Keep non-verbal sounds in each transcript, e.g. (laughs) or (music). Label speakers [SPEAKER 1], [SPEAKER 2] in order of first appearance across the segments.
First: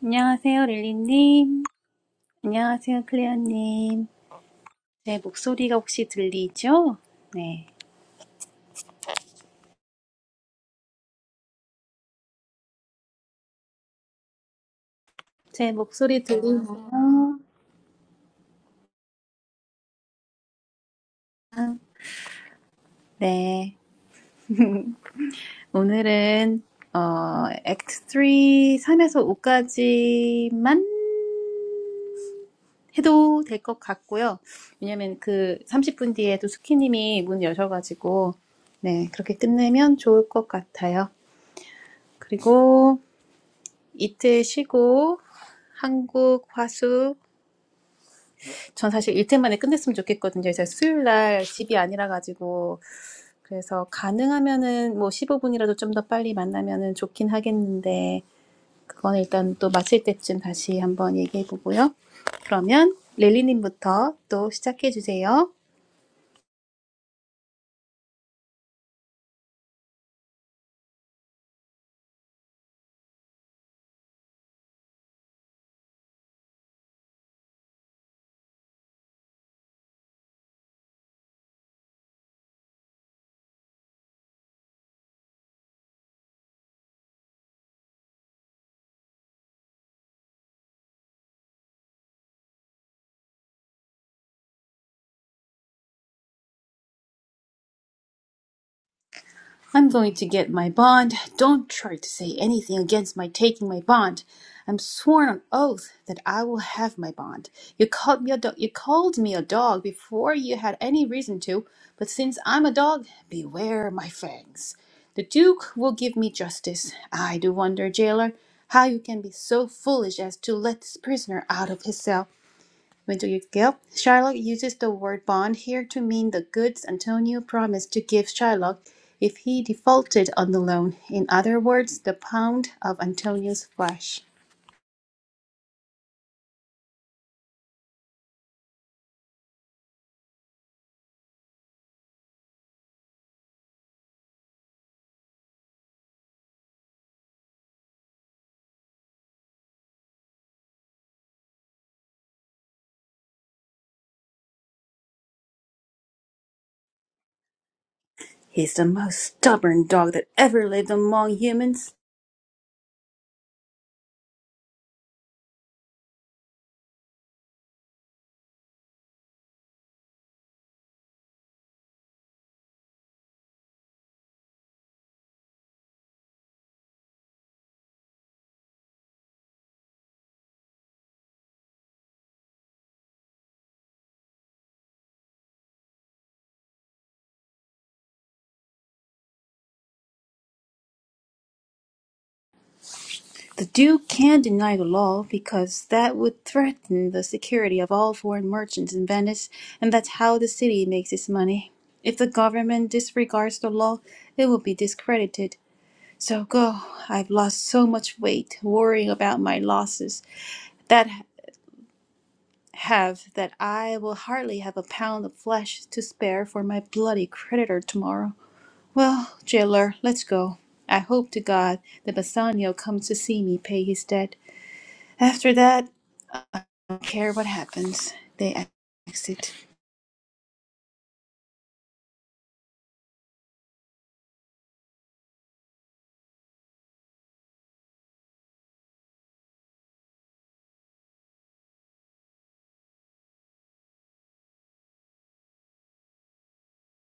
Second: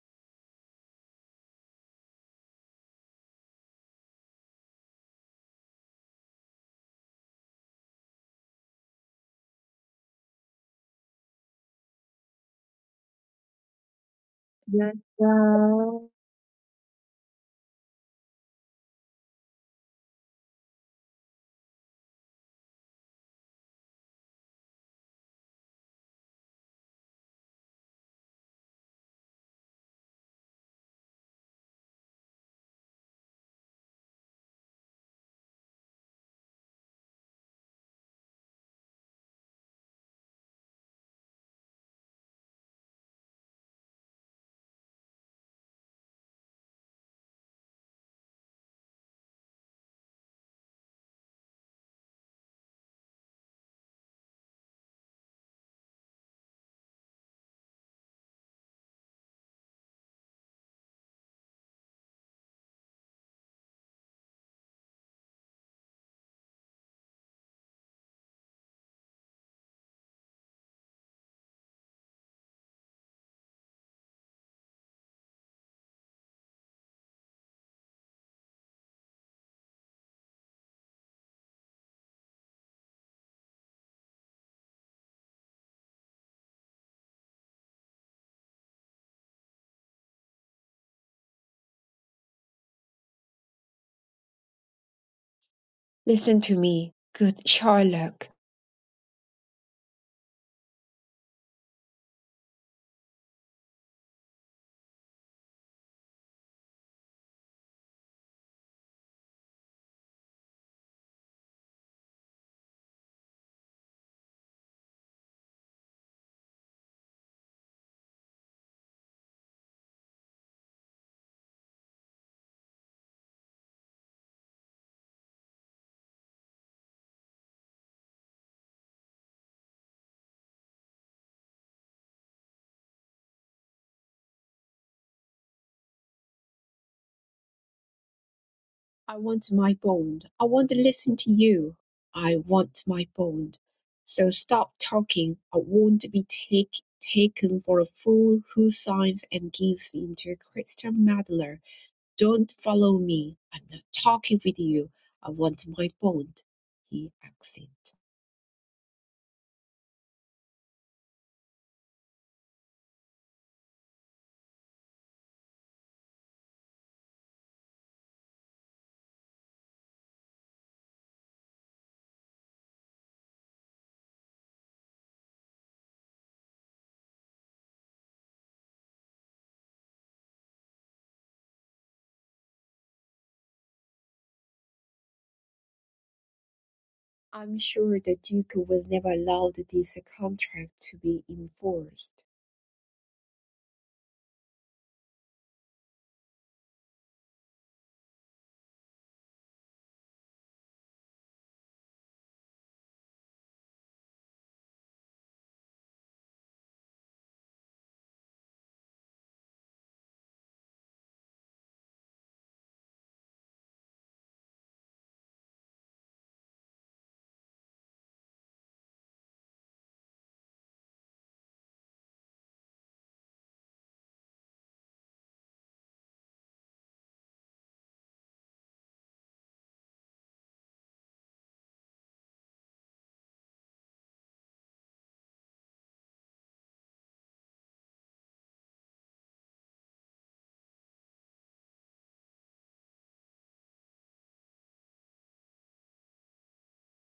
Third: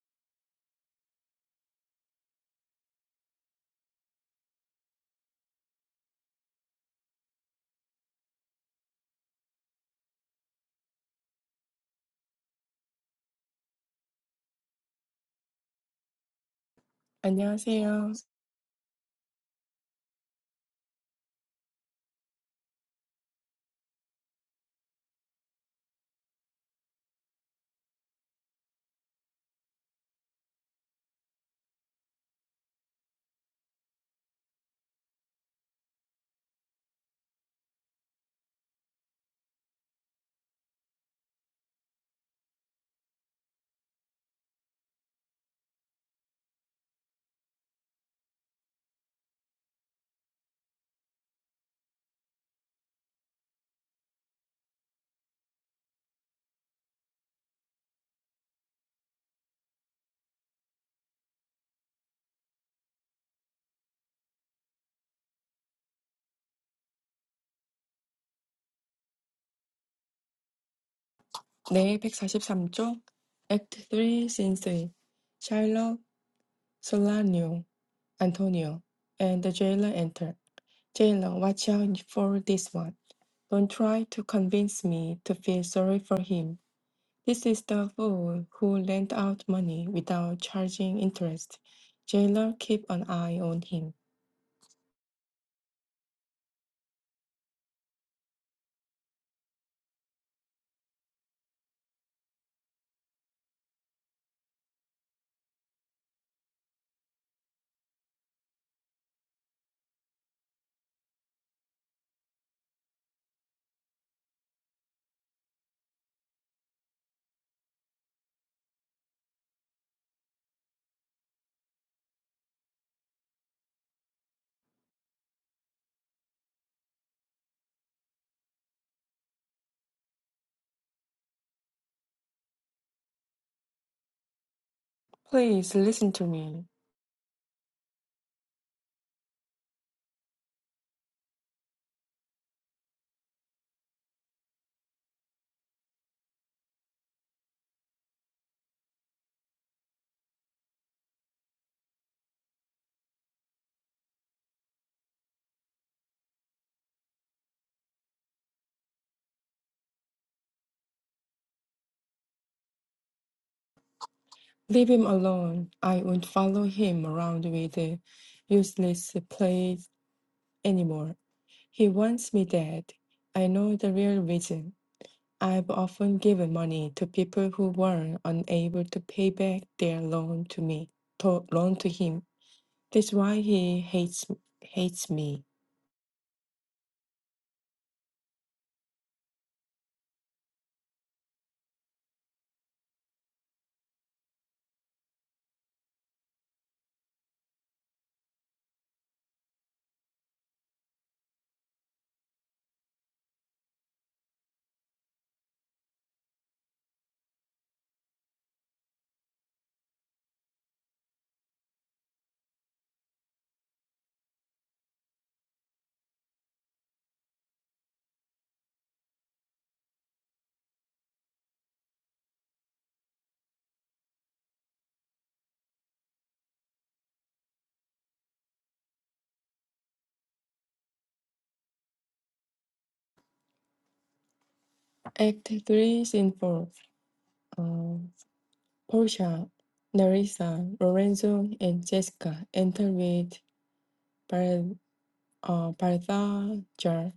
[SPEAKER 1] 안녕하세요, 릴리님. 안녕하세요, 클레어님. 제 목소리가 혹시 들리죠? 네.
[SPEAKER 2] Yes,
[SPEAKER 1] 제
[SPEAKER 2] sir.
[SPEAKER 1] 목소리 들리나요?
[SPEAKER 3] 안녕하세요.
[SPEAKER 1] 네. 오늘은, 어, 액트 3, 3에서 5까지만 해도 될 것 같고요. 왜냐면 그 30분 뒤에 또 수키님이 문 여셔가지고, 네. 그렇게 끝내면 좋을 것 같아요. 그리고 이틀 쉬고, 한국 화수 전 사실 일템만에 끝냈으면 좋겠거든요. 제가 수요일 날 집이 아니라 가지고 그래서 가능하면은 뭐 15분이라도 좀 더 빨리 만나면은 좋긴 하겠는데 그건 일단 또 마칠 때쯤 다시 한번 얘기해 보고요. 그러면 렐리님부터 또 시작해 주세요.
[SPEAKER 3] 네, 백사십삼 쪽. Act 3, Scene 3 Shiloh, Solanio, Antonio, and the jailer enter. Jailer, watch out for this one. Don't try to convince me to feel sorry for him. This is the fool who lent out money without charging interest. Jailer, keep an eye on him.
[SPEAKER 2] Listen to me, good Sherlock.
[SPEAKER 1] I'm going to get my bond. Don't try to say anything against my taking my bond. I'm sworn on oath that I will have my bond. You called me a dog. You called me a dog before you had any reason to, but since I'm a dog, beware my fangs. The Duke will give me justice. I do wonder, jailer, how you can be so foolish as to let this prisoner out of his cell. Yep. Shylock uses the word bond here to mean the goods Antonio promised to give Shylock if he defaulted on the loan. In other words, the pound of Antonio's flesh.
[SPEAKER 3] Please listen to me.
[SPEAKER 2] I want my bond. I want to listen to you. I want my bond. So stop talking. I want to be take, taken for a fool who signs and gives into a Christian meddler. Don't follow me. I'm not talking with you. I want my bond. He exit.
[SPEAKER 1] He's the most stubborn dog that ever lived among humans.
[SPEAKER 3] Leave him alone. I won't follow him around with uh, useless play anymore. He wants me dead. I know the real reason. I've often given money to people who were unable to pay back their loan to me, to loan to him. That's why he hates hates me.
[SPEAKER 2] I'm sure the Duke will never allow this contract to be enforced.
[SPEAKER 1] The Duke can't deny the law because that would threaten the security of all foreign merchants in Venice, and that's how the city makes its money. If the government disregards the law, it will be discredited So go. I've lost so much weight worrying about my losses that have that I will hardly have a pound of flesh to spare for my bloody creditor tomorrow. Well, jailer, let's go. I hope to God that Bassanio comes to see me pay his debt. After that, I don't care what happens. They exit.
[SPEAKER 3] Act three, scene four. Uh, Portia, Narissa, Lorenzo, and Jessica enter with Bar- uh, Balthazar,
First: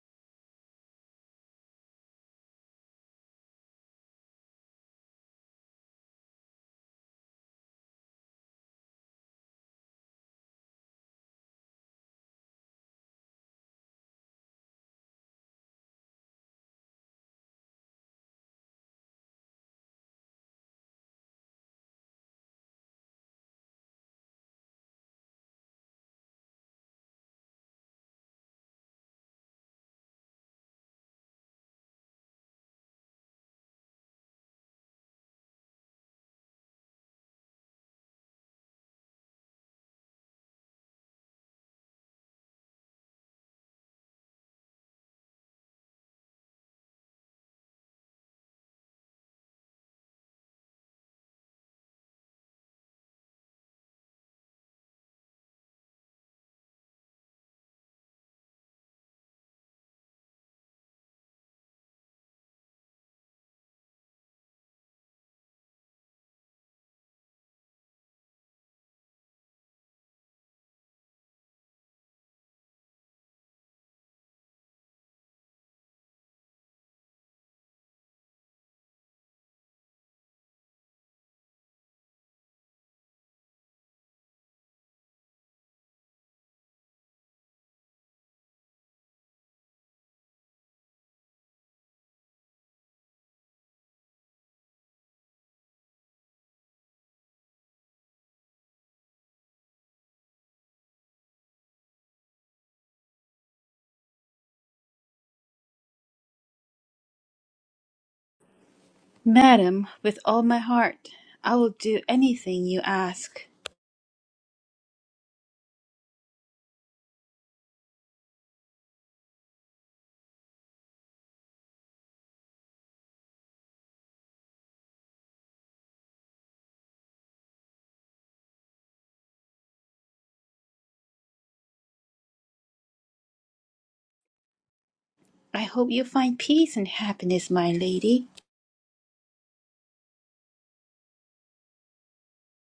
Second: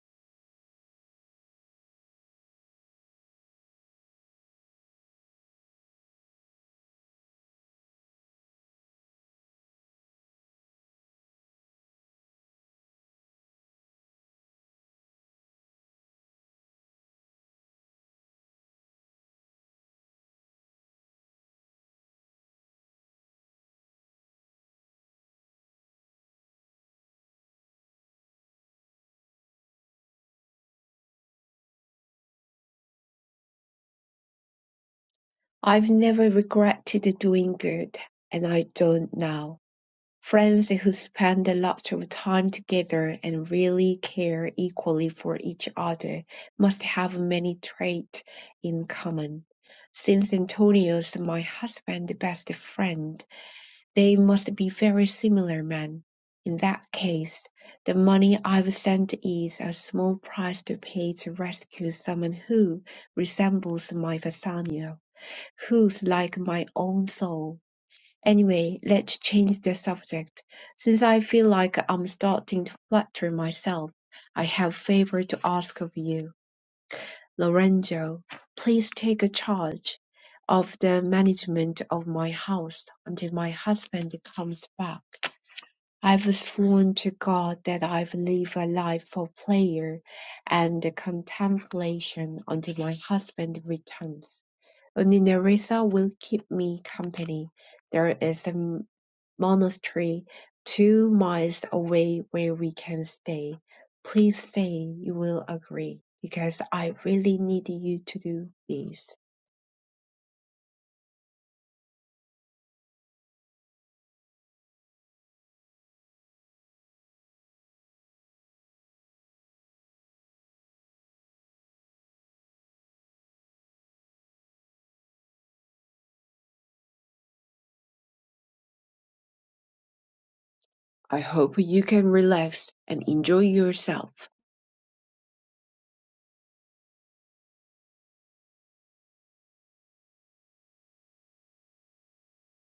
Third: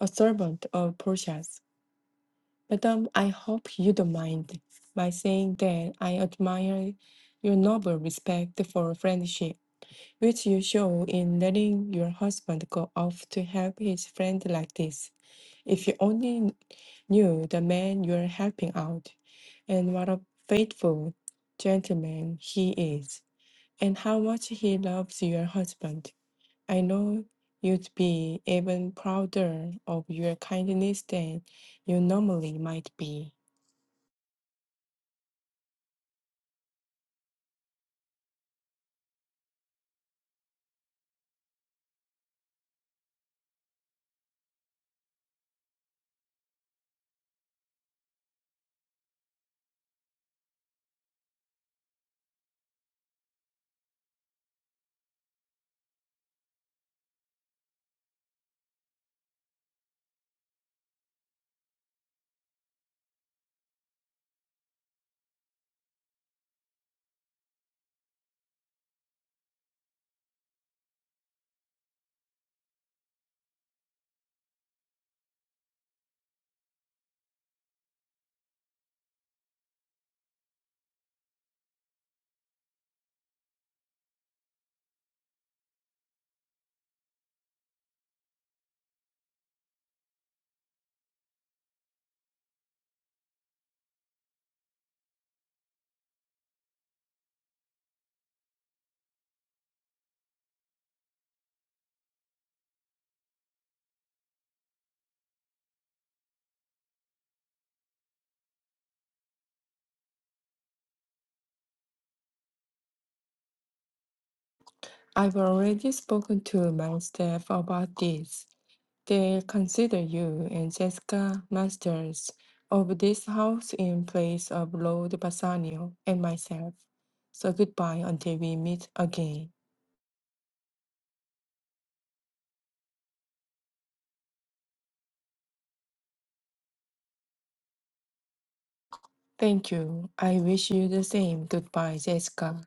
[SPEAKER 3] a servant of Portia's. Madam, I hope you don't mind by saying that I admire your noble respect for friendship, which you show in letting your husband go off to help his friend like this. If you only knew the man you're helping out, and what a faithful gentleman he is, and how much he loves your husband, I know you'd be even prouder of your kindness than you normally might be.
[SPEAKER 2] I've never regretted doing good, and I don't now. Friends who spend a lot of time together and really care equally for each other must have many traits in common. Since Antonio's my husband's best friend, they must be very similar men. In that case, the money I've sent is a small price to pay to rescue someone who resembles my Bassanio. Who's like my own soul. Anyway, let's change the subject. Since I feel like I'm starting to flatter myself, I have a favor to ask of you. Lorenzo, please take charge of the management of my house until my husband comes back. I've sworn to God that I've lived a life of prayer and contemplation until my husband returns. Only Nerissa will keep me company. There is a monastery two miles away where we can stay. Please say you will agree, because I really need you to do this.
[SPEAKER 1] Madam, with all my heart, I will do anything you ask.
[SPEAKER 3] I've already spoken to my staff about this. they consider you and Jessica masters of this house in place of Lord Bassanio and myself. So goodbye until we meet again.
[SPEAKER 2] I hope you can relax and enjoy yourself.
[SPEAKER 1] I hope you find peace and happiness, my lady.
[SPEAKER 3] Thank you. I wish you the same goodbye, Jessica.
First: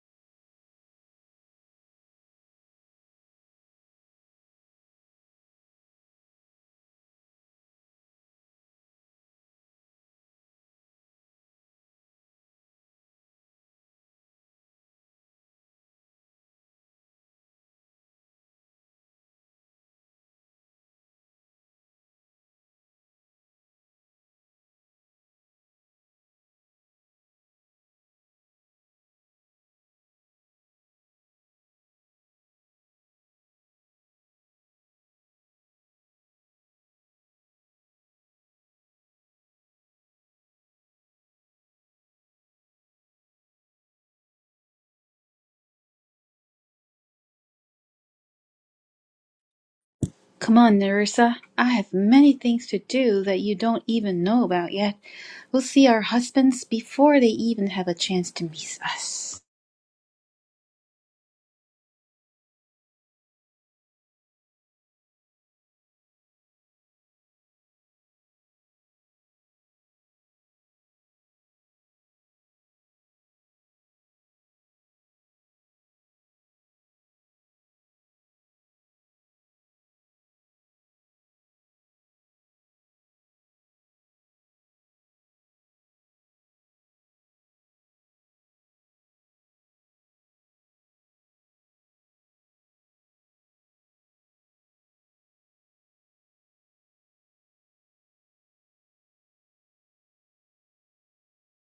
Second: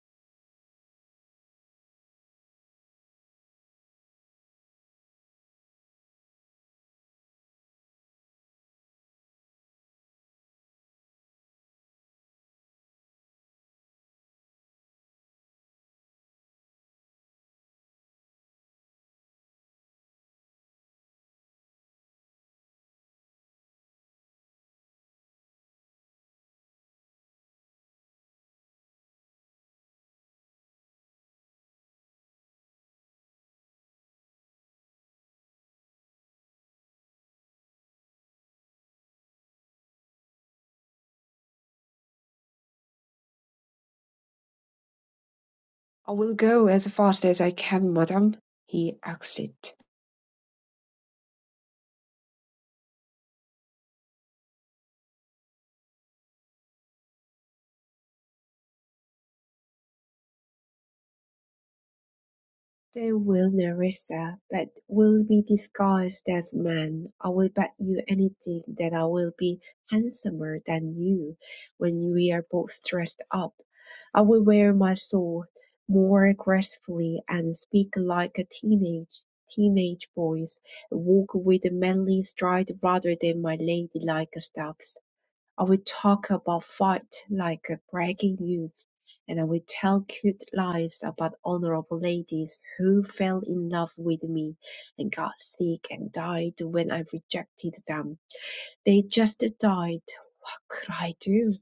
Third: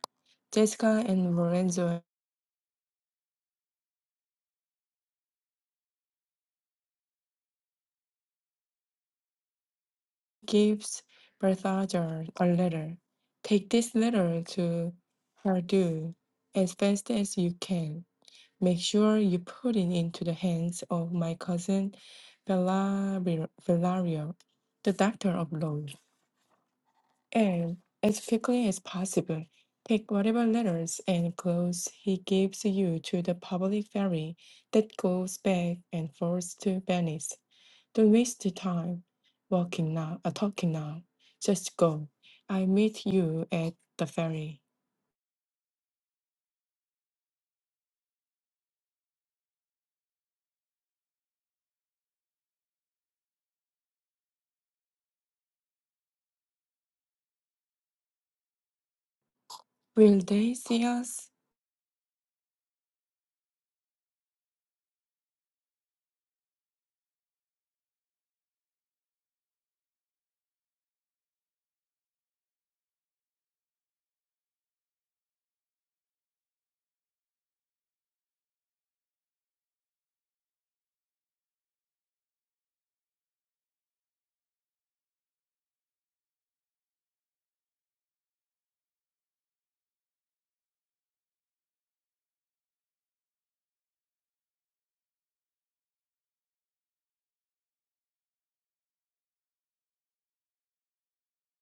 [SPEAKER 3] Jessica and Lorenzo gives Berthager a letter. Take this letter to her as fast as you can. Make sure you put it into the hands of my cousin Valerio, Valerio, the doctor of law, and as quickly as possible, take whatever letters and clothes he gives you to the public ferry that goes back and forth to Venice. Don't waste the time walking now, uh, talking now. Just go. I meet you at the ferry.
[SPEAKER 2] I will go as fast as I can, madam. He exit.
[SPEAKER 1] Come on, Nerissa. I have many things to do that you don't even know about yet. We'll see our husbands before they even have a chance to meet us.
[SPEAKER 3] Will they see us?
[SPEAKER 2] They will Nerissa, but will be disguised as men. I will bet you anything that I will be handsomer than you when we are both dressed up. I will wear my sword more gracefully and speak like a teenage teenage boys, walk with a manly stride rather than my ladylike steps. I will talk about fight like a bragging youth, and I will tell cute lies about honorable ladies who fell in love with me and got sick and died when I rejected them. They just died. What could I do?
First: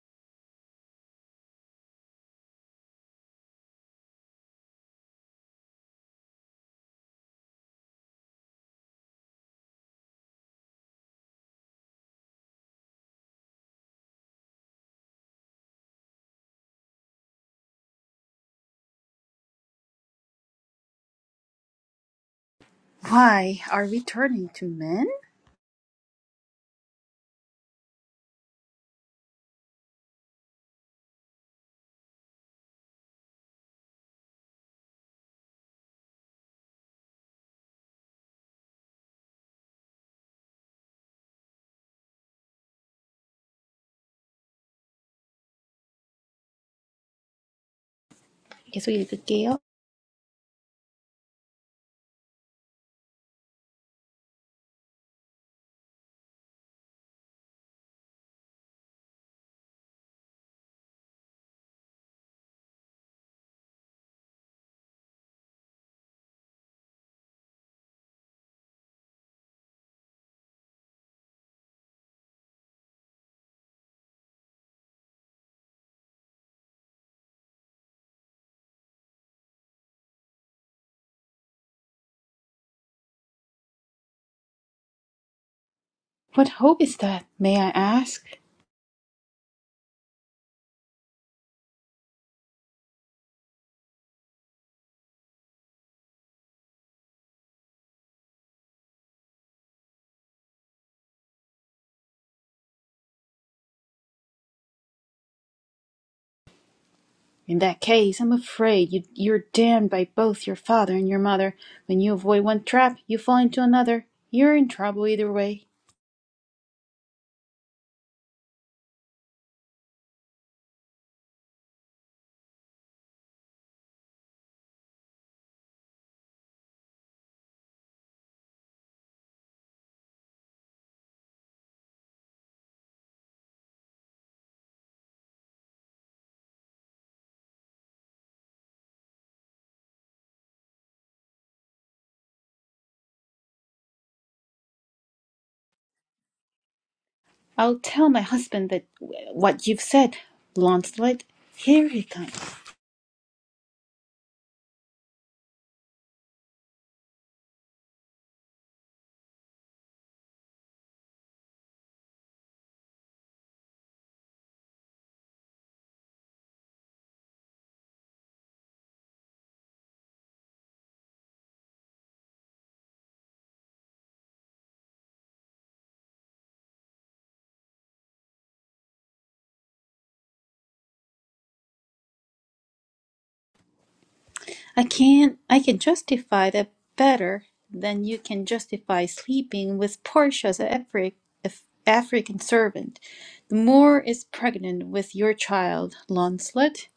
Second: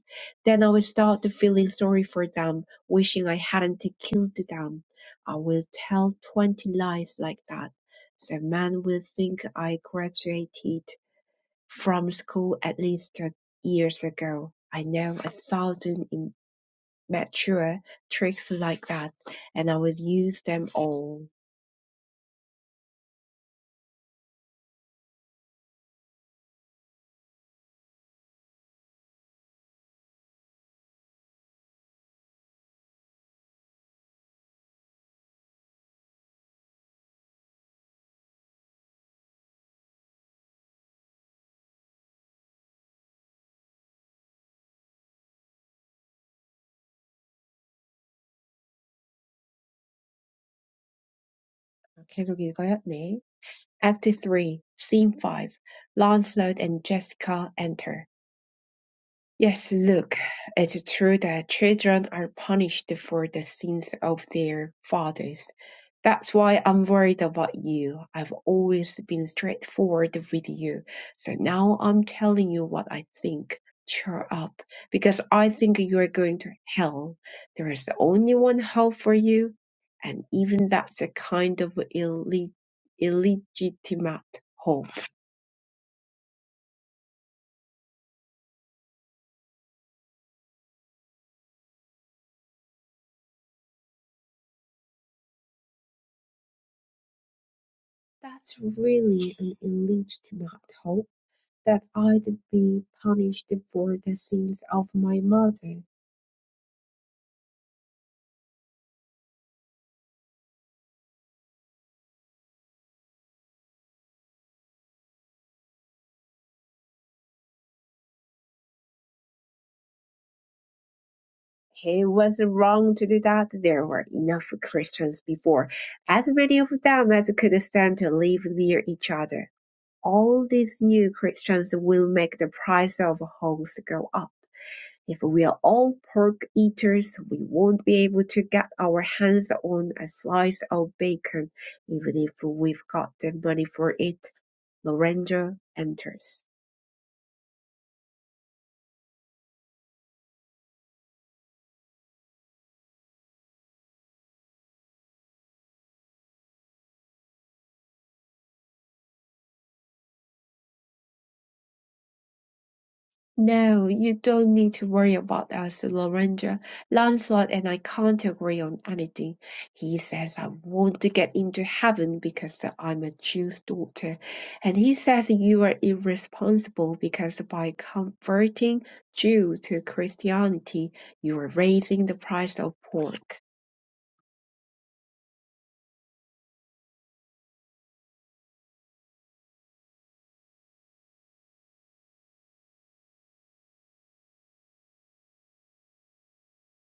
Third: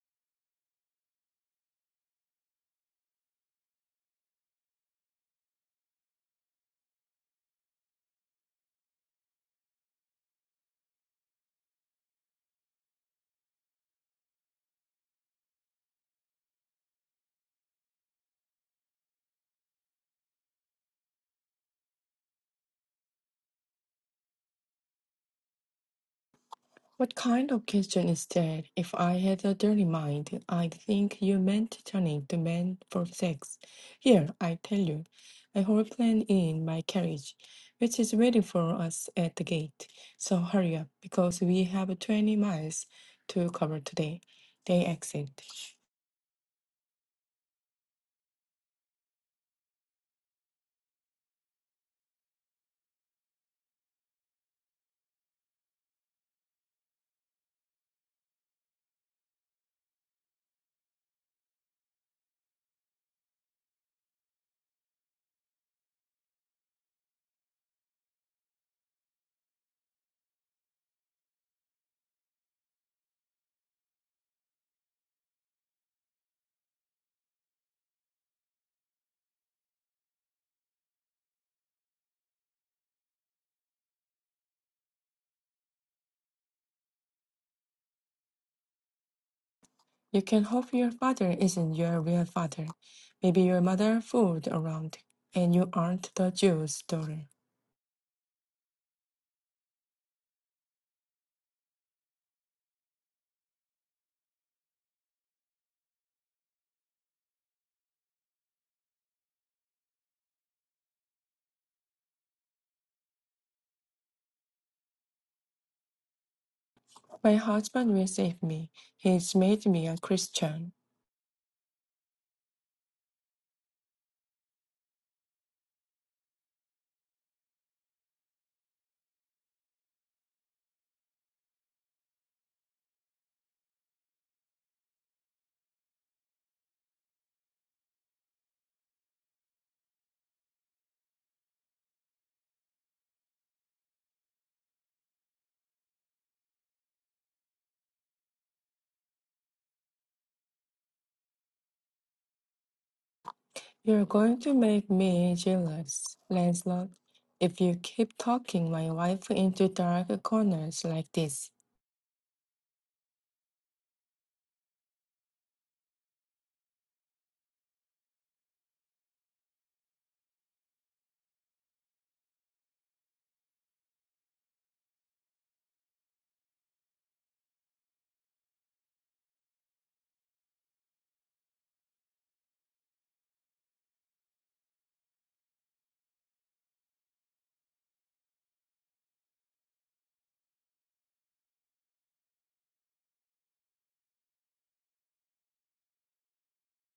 [SPEAKER 2] Then I will start feeling sorry for them, wishing I hadn't killed them. I will tell twenty lies like that. The man will think I graduated from school at least thirty years ago. I know a thousand immature tricks like that, and I would use them all.
[SPEAKER 1] Why are we turning to men?
[SPEAKER 3] What kind of question is that? If I had a dirty mind, I'd think you meant turning the man for sex. Here, I tell you, I whole plan in my carriage, which is waiting for us at the gate. So hurry up, because we have 20 miles to cover today. They exit.
[SPEAKER 1] 계속 읽을게요.
[SPEAKER 2] 계속 읽어요. 네. Act 3, Scene 5. Lancelot and Jessica enter. Yes, look, it's true that children are punished for the sins of their fathers. That's why I'm worried about you. I've always been straightforward with you. So now I'm telling you what I think. Cheer up, because I think you are going to hell. There is only one hope for you, and even that's a kind of illeg- illegitimate hope.
[SPEAKER 1] What hope is that, may I ask?
[SPEAKER 3] You can hope your father isn't your real father. Maybe your mother fooled around, and you aren't the Jew's daughter.
[SPEAKER 2] That's really an illegitimate hope that I'd be punished for the sins of my mother.
[SPEAKER 1] In that case, I'm afraid you, you're damned by both your father and your mother. When you avoid one trap, you fall into another. You're in trouble either way.
[SPEAKER 3] My husband will save me. He's made me a Christian.
[SPEAKER 2] He was wrong to do that. There were enough Christians before, as many of them as could stand to live near each other. All these new Christians will make the price of hogs go up. If we're all pork eaters, we won't be able to get our hands on a slice of bacon, even if we've got the money for it. Lorenzo enters.
[SPEAKER 1] I'll tell my husband that what you've said, Launcelot. Here he comes.
[SPEAKER 3] You're going to make me jealous, Lancelot, if you keep talking my wife into dark corners like this.
[SPEAKER 2] No, you don't need to worry about us, Lorenzo. Lancelot and I can't agree on anything. He says I want to get into heaven because I'm a Jew's daughter, and he says you are irresponsible because by converting Jew to Christianity, you are raising the price of pork.
[SPEAKER 1] I can I can justify that better than you can justify sleeping with Portia's Afri- Af- African servant. The Moor is pregnant with your child, Launcelot.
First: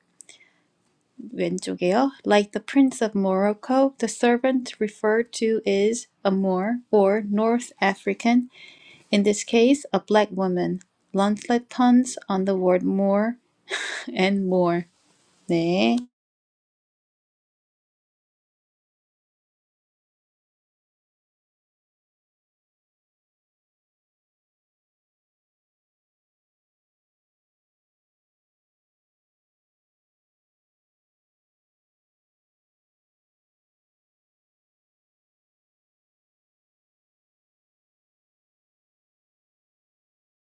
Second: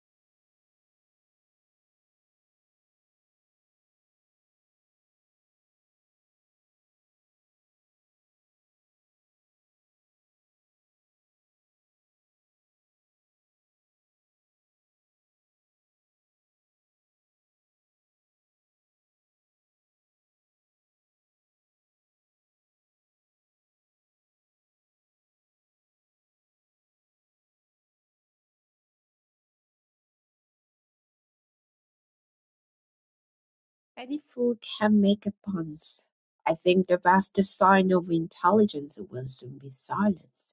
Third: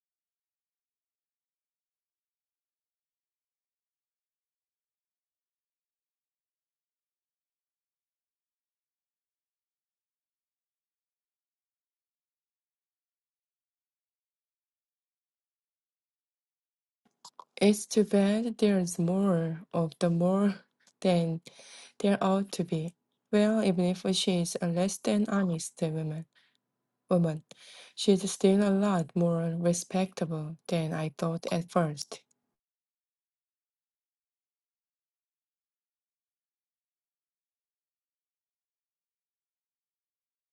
[SPEAKER 1] 왼쪽이요. Like the Prince of Morocco, the servant referred to is a Moor or North African, in this case, a black woman. Launcelot puns on the word Moor (laughs) and more.
[SPEAKER 3] It's too bad there's more of the more than there ought to be. Well, even if she is a less than honest woman, woman, she's still a lot more respectable than I thought at first.
[SPEAKER 2] Any fool can make a puns. I think the best sign of intelligence will soon be silence.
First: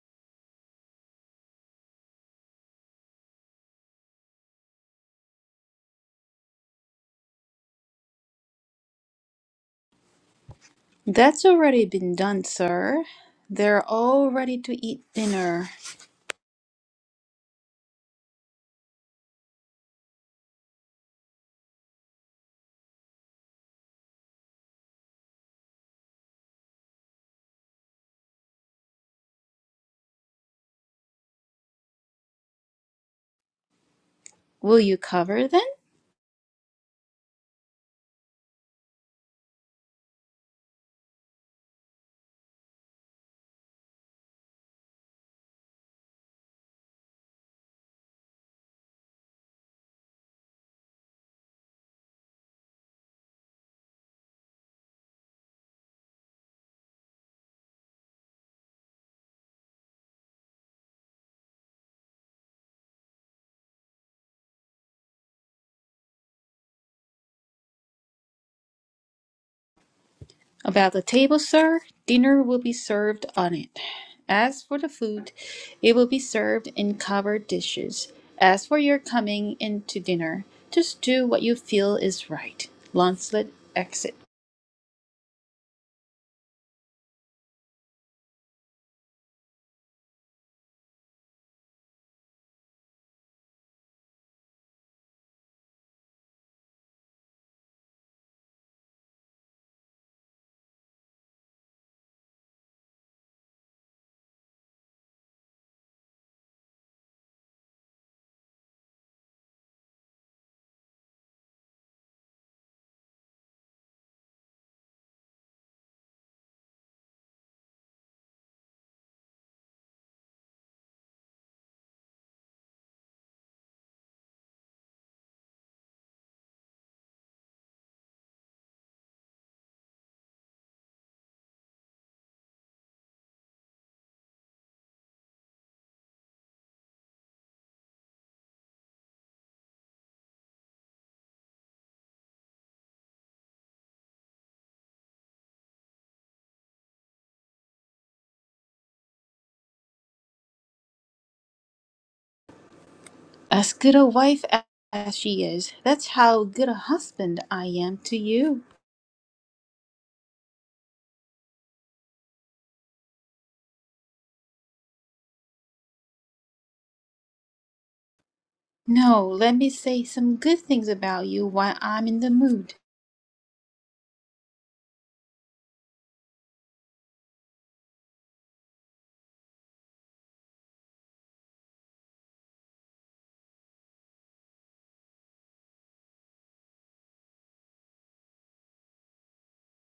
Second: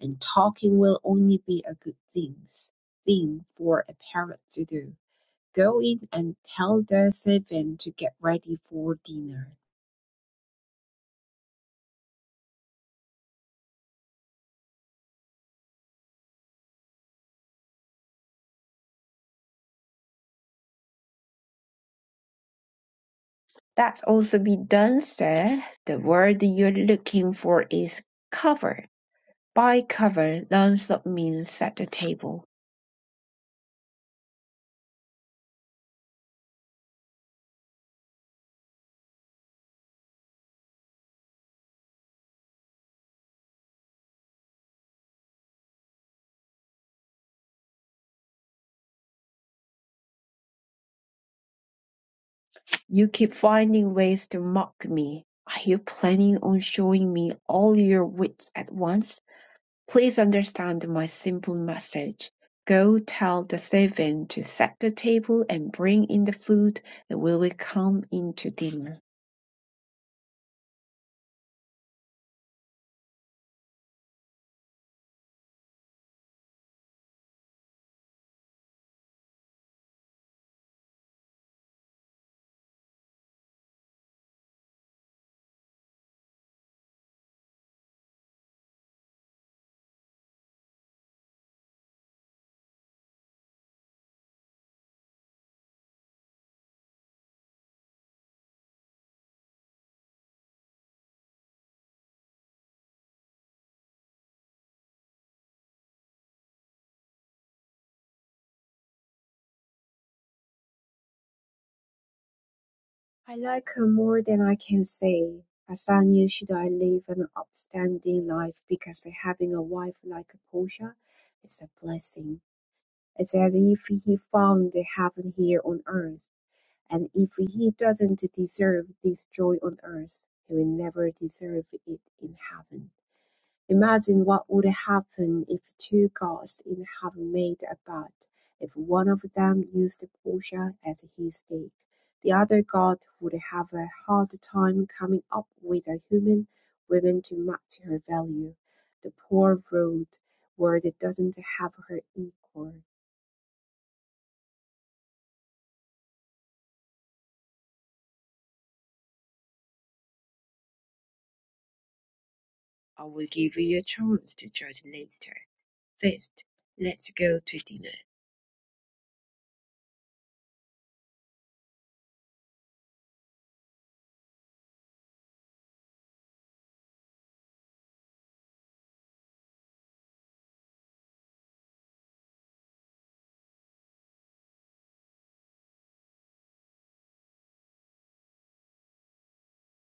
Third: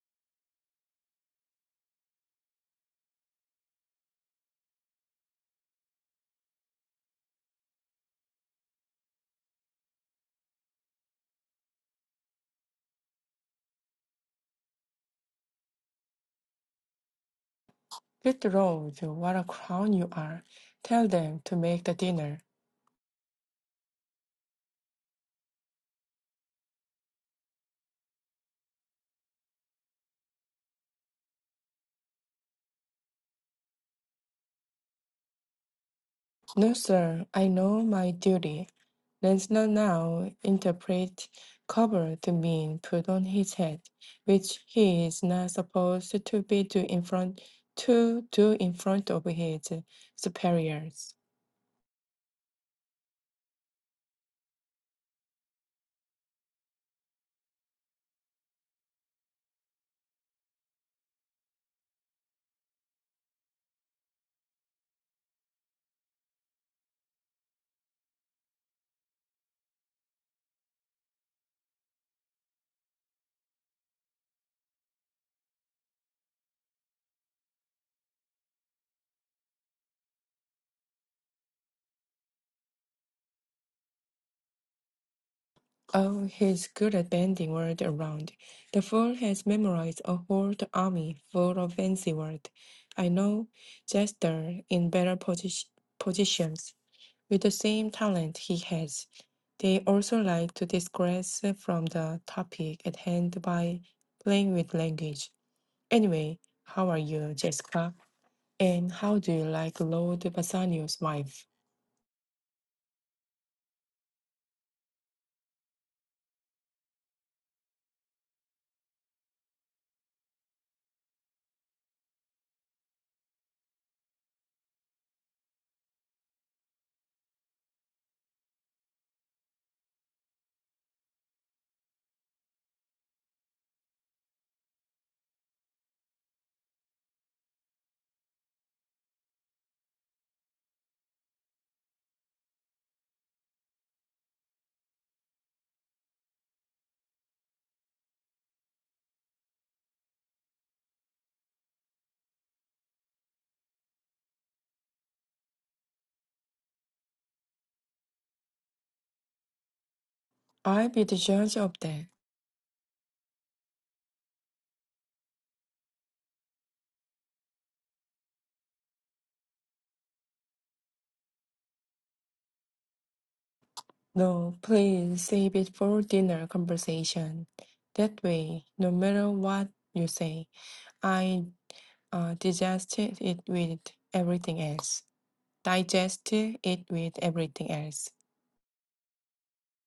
[SPEAKER 2] and talking will only be a good things thing for a parrot to do. Go in and tell the servant to get ready for dinner.
[SPEAKER 1] That's already been done, sir. They're all ready to eat dinner.
[SPEAKER 3] Good Lord, what a clown you are. Tell them to make the dinner.
[SPEAKER 2] That's also be done, sir. The word you're looking for is cover. By cover, Launcelot means set the table.
[SPEAKER 1] Will you cover then?
[SPEAKER 3] No, sir, I know my duty. let now interpret cover to mean put on his head, which he is not supposed to be do in front to do in front of his superiors.
[SPEAKER 2] You keep finding ways to mock me. Are you planning on showing me all your wits at once? Please understand my simple message. Go tell the servant to set the table and bring in the food, and we will come in to dinner.
[SPEAKER 1] About the table, sir, dinner will be served on it. As for the food, it will be served in covered dishes. As for your coming in to dinner, just do what you feel is right. Launcelot exit.
[SPEAKER 3] Oh, he's good at bending words around. The fool has memorized a whole army full of fancy words. I know Jester in better posi- positions. With the same talent he has, they also like to digress from the topic at hand by playing with language. Anyway, how are you, Jessica? And how do you like Lord Bassanio's wife?
[SPEAKER 2] I like her more than I can say. As I knew should I live an upstanding life because having a wife like Portia is a blessing. It's as if he found the heaven here on earth, and if he doesn't deserve this joy on earth, he will never deserve it in heaven. Imagine what would happen if two gods in heaven made a bet. If one of them used Portia as his stake, the other god would have a hard time coming up with a human woman to match her value. The poor road world doesn't have her equal.
[SPEAKER 1] As good a wife a- as she is, that's how good a husband I am to you.
[SPEAKER 3] I'll be the judge of that.
[SPEAKER 2] I will give you a chance to judge later. First, let's go to dinner.
[SPEAKER 1] No, let me say some good things about you while I'm in the mood.
[SPEAKER 3] No, please save it for dinner conversation. That way, no matter what you say, I uh, digest it with everything else. Digest it with everything else.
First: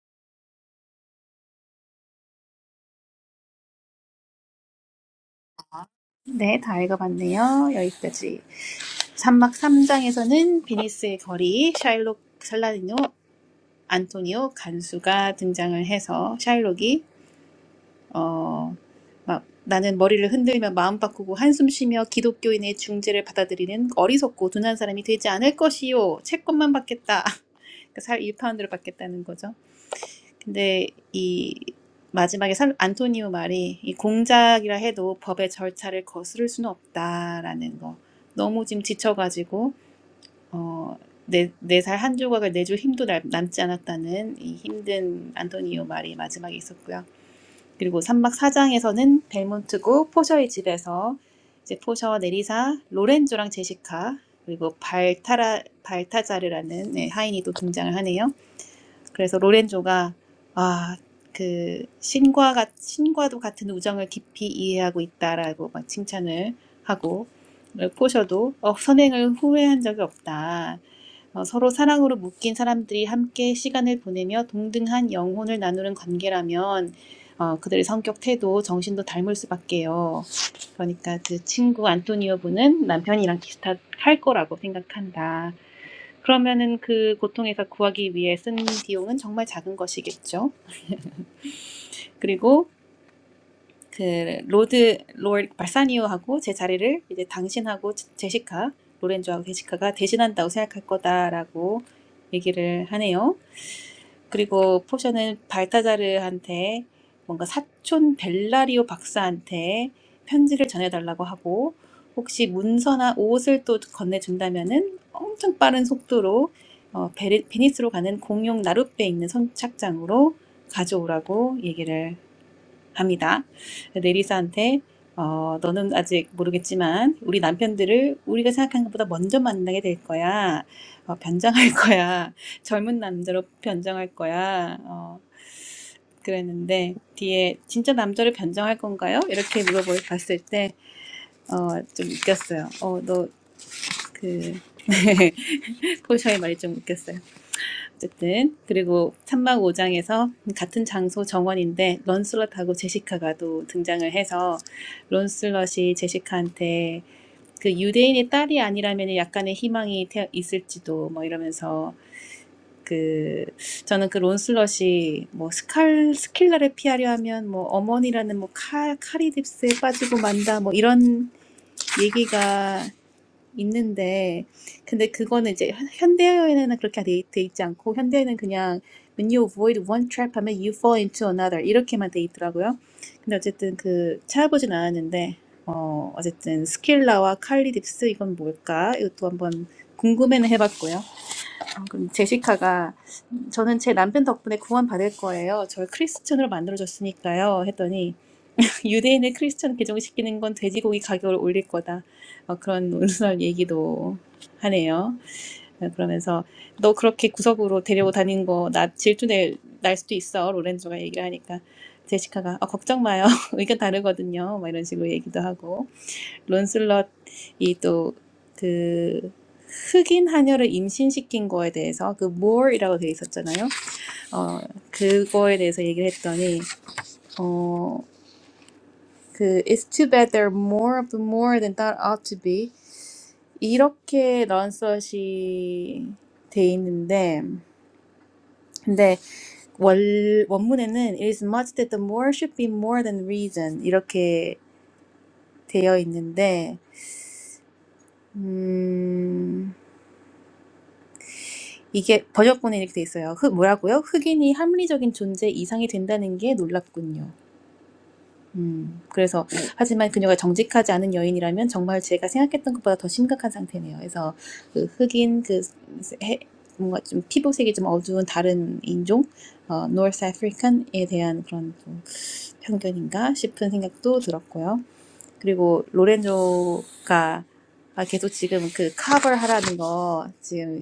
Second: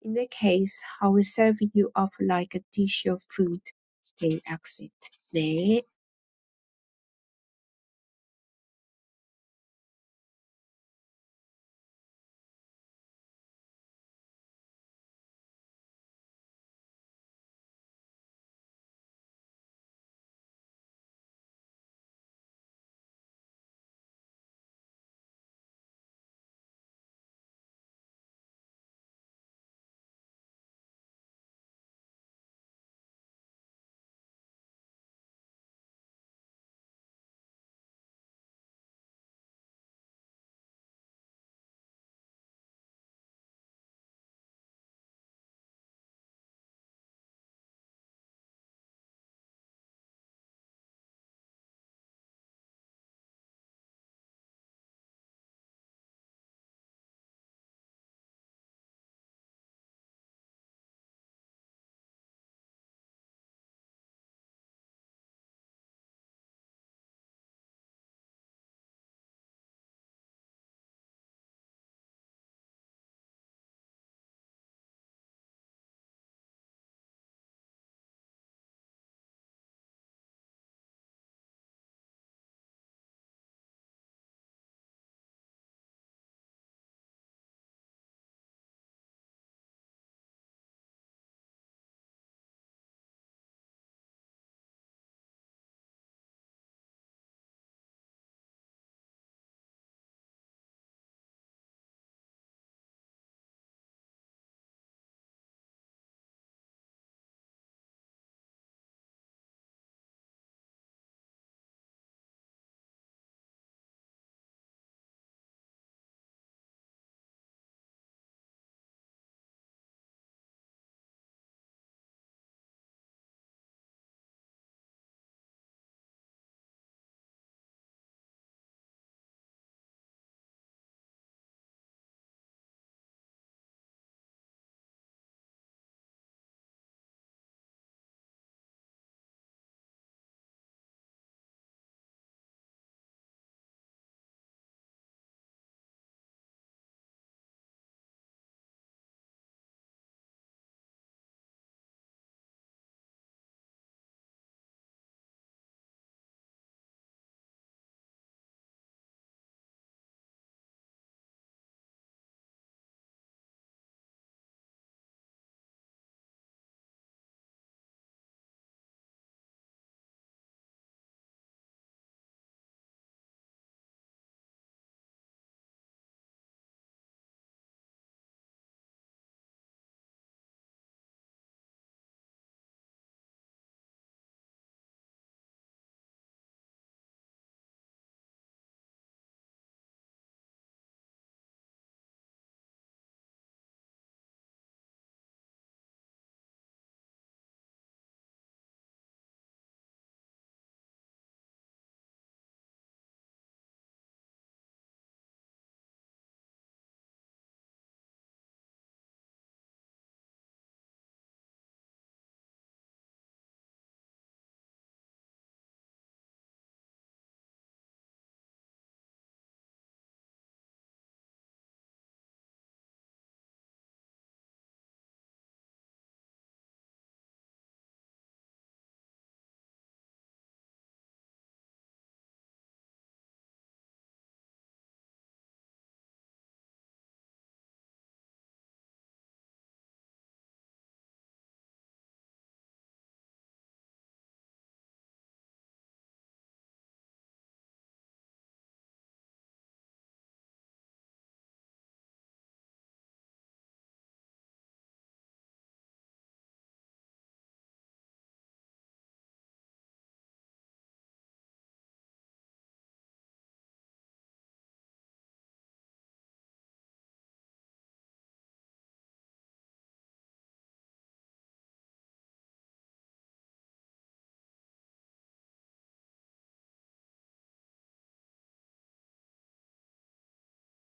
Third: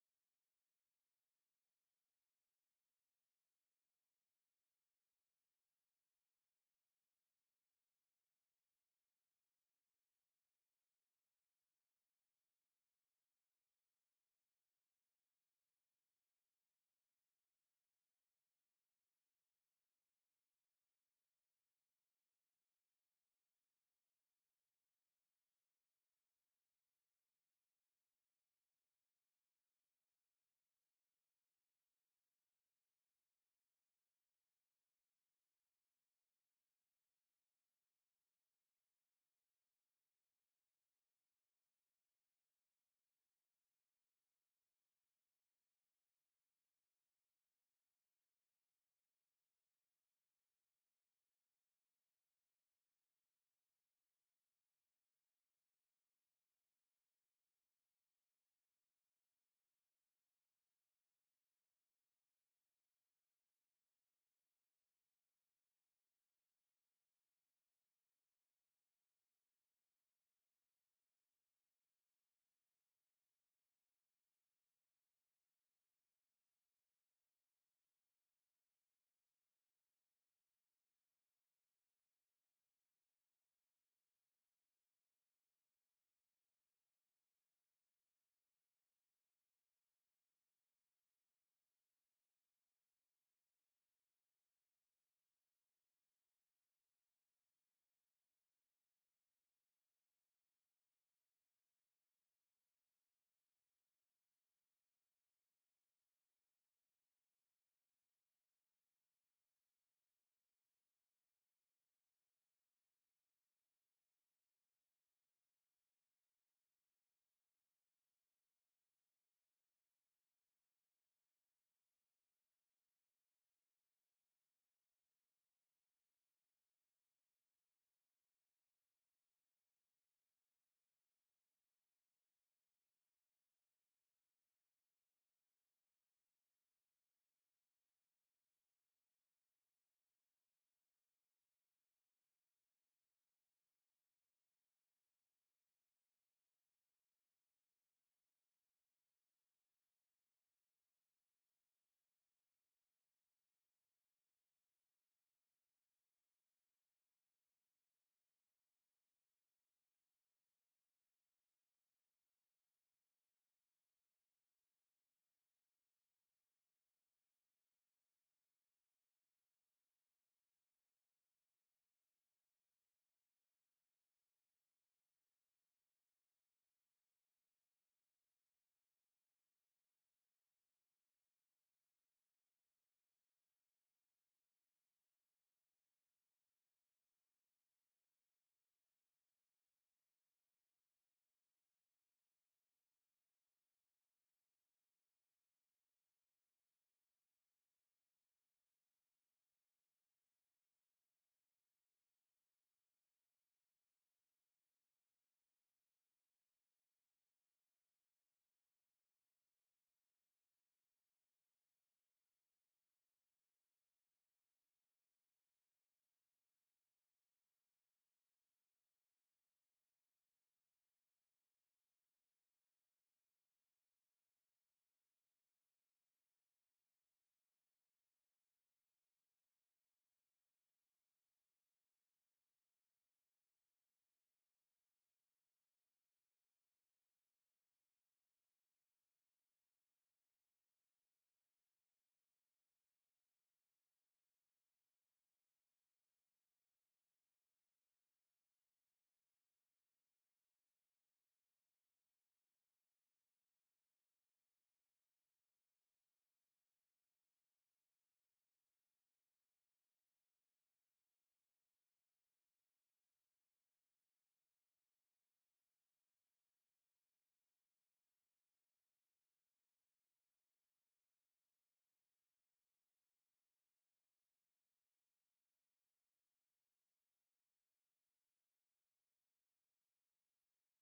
[SPEAKER 2] "In that case, I'll serve you up like a dish of food," they asked. 네,
[SPEAKER 1] 네, 다 읽어봤네요. 여기까지. 3막 3장에서는 비니스의 거리, 샤일록, 살라디노, 안토니오, 간수가 등장을 해서 샤일록이 어, 막 나는 머리를 흔들며 마음 바꾸고 한숨 쉬며 기독교인의 중재를 받아들이는 어리석고 둔한 사람이 되지 않을 것이요. 채권만 받겠다. (laughs) 살 1파운드를 받겠다는 거죠. 근데 이 마지막에 산, 안토니오 말이 이 공작이라 해도 법의 절차를 거스를 수는 없다라는 거. 너무 지금 지쳐가지고 어, 내, 내 살 한 조각을 내줄 힘도 남, 남지 않았다는 이 힘든 안토니오 말이 마지막에 있었고요. 그리고 3막 4장에서는 벨몬트고 포셔의 집에서 이제 포셔, 네리사, 로렌조랑 제시카 그리고 발타라 발타자르라는 네, 하인이 또 등장을 하네요. 그래서 로렌조가 아, 그 신과 같 신과도 같은 우정을 깊이 이해하고 있다라고 막 칭찬을 하고 포셔도 어, 선행을 후회한 적이 없다. 어, 서로 사랑으로 묶인 사람들이 함께 시간을 보내며 동등한 영혼을 나누는 관계라면 어, 그들의 성격, 태도, 정신도 닮을 수밖에요. 그러니까 그 친구 안토니오 분은 남편이랑 비슷할 거라고 생각한다. 그러면은 그 고통에서 구하기 위해 쓴 비용은 정말 작은 것이겠죠. 그리고 그 로드 롤 발사니오하고 제 자리를 이제 당신하고 제- 제시카 로렌조하고 제시카가 대신한다고 생각할 거다라고 얘기를 하네요. 그리고 포션은 발타자르한테 뭔가 사촌 벨라리오 박사한테 편지를 전해달라고 하고 혹시 문서나 옷을 또 건네준다면은 엄청 빠른 속도로 어, 베니스로 가는 공용 나룻배에 있는 선착장으로 가져오라고 얘기를 합니다. 내리사한테 어, 너는 아직 모르겠지만 우리 남편들을 우리가 생각하는 것보다 먼저 만나게 될 거야. 어, 변장할 (laughs) 거야. 젊은 남자로 변장할 거야. 어, 그랬는데 뒤에 진짜 남자를 변장할 건가요? 이렇게 물어봤을 때 어, 좀 웃겼어요. 어, 너그 (laughs) 포샤의 말이 좀 웃겼어요. 어쨌든 그리고 삼막 5장에서 같은 장소 정원인데 런슬럿하고 제시카가 또 등장을 해서 런슬럿이 제시카한테 그 유대인의 딸이 아니라면 약간의 희망이 태- 있을지도 뭐 이러면서 그 저는 그 론슬럿이 뭐 스칼 스킬라를 피하려 하면 뭐 어머니라는 뭐 칼, 카리딥스에 빠지고 만다 뭐 이런 얘기가 있는데 근데 그거는 이제 현- 현대어에는 그렇게 돼, 돼 있지 않고 현대에는 그냥 when you avoid one trap 하면 you fall into another 이렇게만 돼 있더라고요. 근데 어쨌든 그 찾아보진 않았는데 어 어쨌든 스킬라와 칼리딥스 이건 뭘까? 이것도 한번 궁금해는 해봤고요. 어, 그럼 제시카가 저는 제 남편 덕분에 구원 받을 거예요. 절 크리스천으로 만들어줬으니까요. 했더니 유대인을 크리스천 개종시키는 건 돼지고기 가격을 올릴 거다. 어, 그런 (laughs) 온순한 얘기도 하네요. 어, 그러면서 너 그렇게 구석으로 데리고 다닌 거나 질투낼 날 수도 있어. 로렌조가 얘기를 하니까 제시카가 어, 걱정 마요. (laughs) 의견 다르거든요. 막 이런 식으로 얘기도 하고 론슬럿이 또 그 흑인 하녀를 임신시킨 거에 대해서 그 more이라고 되어 있었잖아요. 어 그거에 대해서 얘기를 했더니 어, 그 It's too bad there are more of the more than that ought to be 이렇게 런서시돼 있는데 근데 월, 원문에는 It is much that the more should be more than reason 이렇게 되어 있는데 음, 이게 번역본에 이렇게 돼 있어요. 흑, 뭐라고요? 흑인이 합리적인 존재 이상이 된다는 게 놀랍군요. 음, 그래서 네. 하지만 그녀가 정직하지 않은 여인이라면 정말 제가 생각했던 것보다 더 심각한 상태네요. 그래서 그 흑인 그 해, 뭔가 좀 피부색이 좀 어두운 다른 인종 어, North African에 대한 그런 좀 편견인가 싶은 생각도 들었고요. 그리고 로렌조가 아, 계속 지금 그 커버하라는 거 지금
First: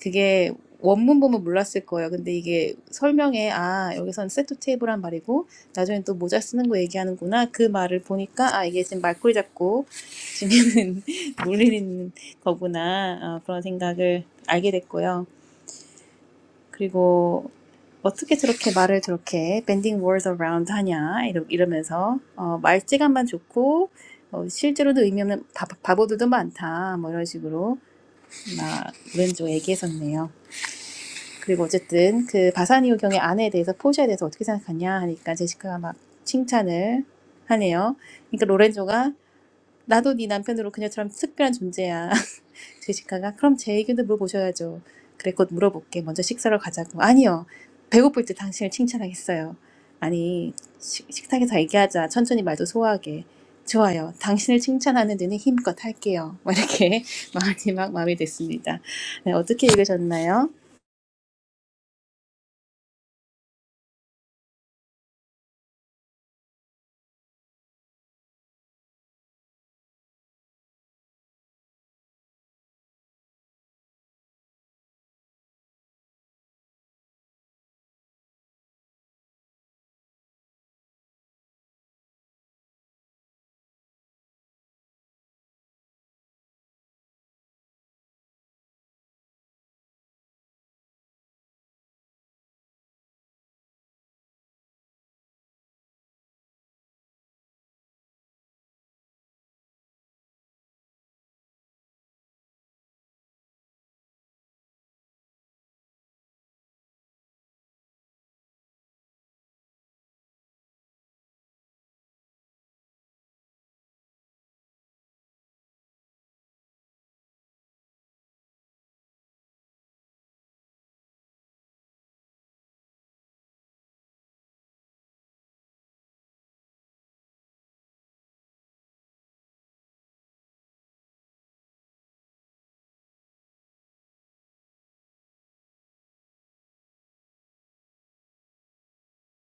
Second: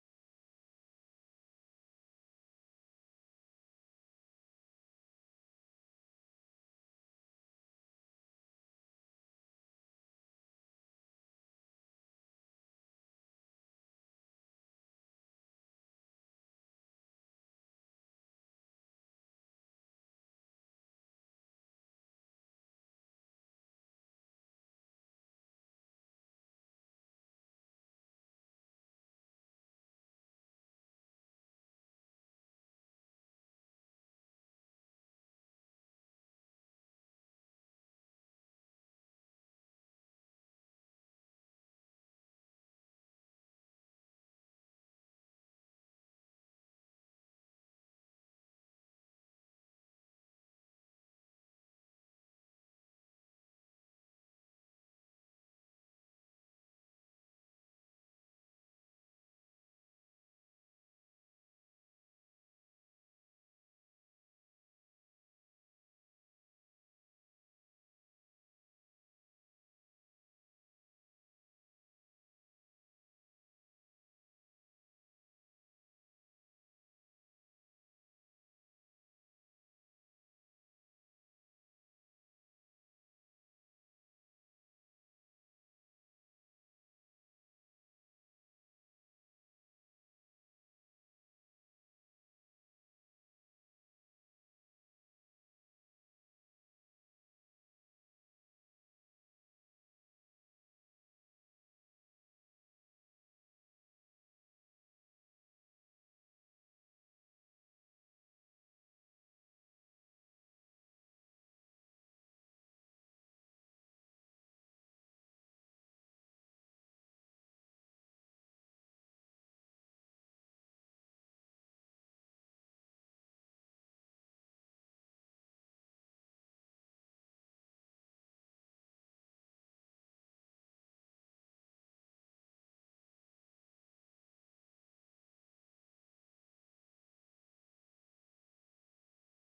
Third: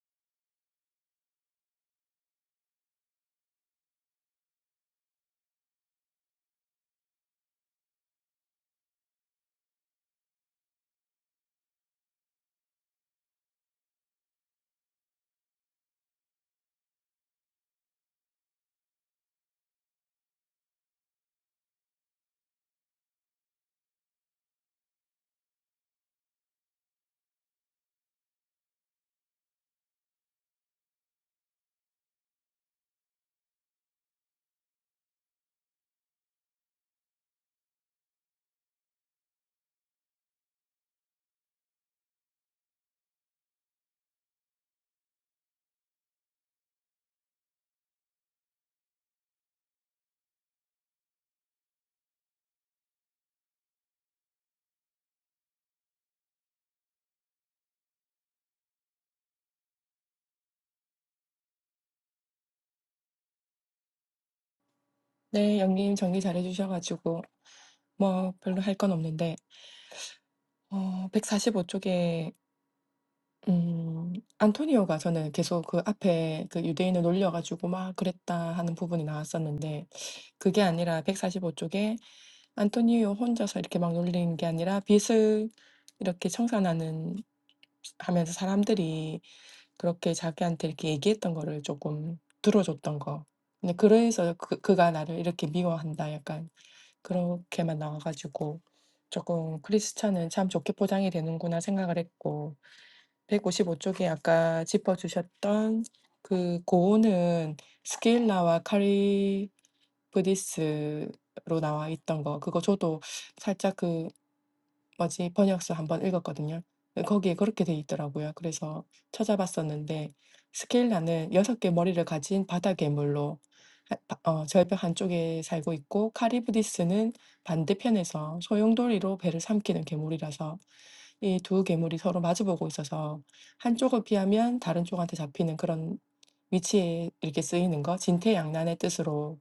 [SPEAKER 1] 그게 원문 보면 몰랐을 거예요. 근데 이게 설명에 아 여기선 세트 테이블한 말이고 나중에 또 모자 쓰는 거 얘기하는구나 그 말을 보니까 아 이게 지금 말꼬리 잡고 지금 (laughs) 놀리는 거구나 어, 그런 생각을 알게 됐고요. 그리고 어떻게 저렇게 말을 저렇게 bending words around 하냐 이러, 이러면서 어, 말재간만 좋고 어, 실제로도 의미 없는 바, 바보들도 많다 뭐 이런 식으로 막 오른쪽 얘기했었네요. 그리고 어쨌든 그 바사니오 경의 아내에 대해서 포샤에 대해서 어떻게 생각하냐 하니까 제시카가 막 칭찬을 하네요. 그러니까 로렌조가 나도 네 남편으로 그녀처럼 특별한 존재야. (laughs) 제시카가 그럼 제 의견도 물어보셔야죠. 그래 곧 물어볼게. 먼저 식사를 가자고. 아니요. 배고플 때 당신을 칭찬하겠어요. 아니 식- 식탁에서 얘기하자. 천천히 말도 소화하게. 좋아요. 당신을 칭찬하는 데는 힘껏 할게요. 뭐 이렇게 (laughs) 마음이 막 마음이 됐습니다. 네, 어떻게 읽으셨나요?
[SPEAKER 3] 네, 영님 정리 잘해주셔가지고, 뭐, 별로 할 건 없는데, 어, 145쪽에, 음, 안토니오가 저는 계속 그 앞에 그 유대인을 놀려가지고 막 그랬다 하는 부분이 나왔었는데, 그게 아니라 145쪽에 안토니오 혼자서 이렇게 막 놀리는 게 아니라 빚을 이렇게 청산하는, 하면서 사람들이 그렇게 자기한테 이렇게 얘기했던 거를 조금 들어줬던 거. 근데 그래서 그, 그가 나를 이렇게 미워한다. 약간. 그렇게만 나와가지고 조금 '크리스찬은 참 좋게 포장이 되는구나.' 생각을 했고 155 쪽에 아까 짚어 주셨던 그 고온은 스킬라와 카리브디스로 나와 있던 거 그거 저도 살짝 그 뭐지 번역서 1번 읽었거든요. 거기에 그렇게 돼 있더라고요. 그래서 찾아봤었는데 스켈라는 여섯 개 머리를 가진 바다 괴물로 하바어 절벽 한쪽에 살고 있고 카리브디스는 반대편에서 소용돌이로 배를 삼키는 괴물이라서 이 두 괴물이 서로 마주보고 있어서 한쪽을 피하면 다른 쪽한테 잡히는 그런 위치에 이렇게 쓰이는 거 진퇴양난의 뜻으로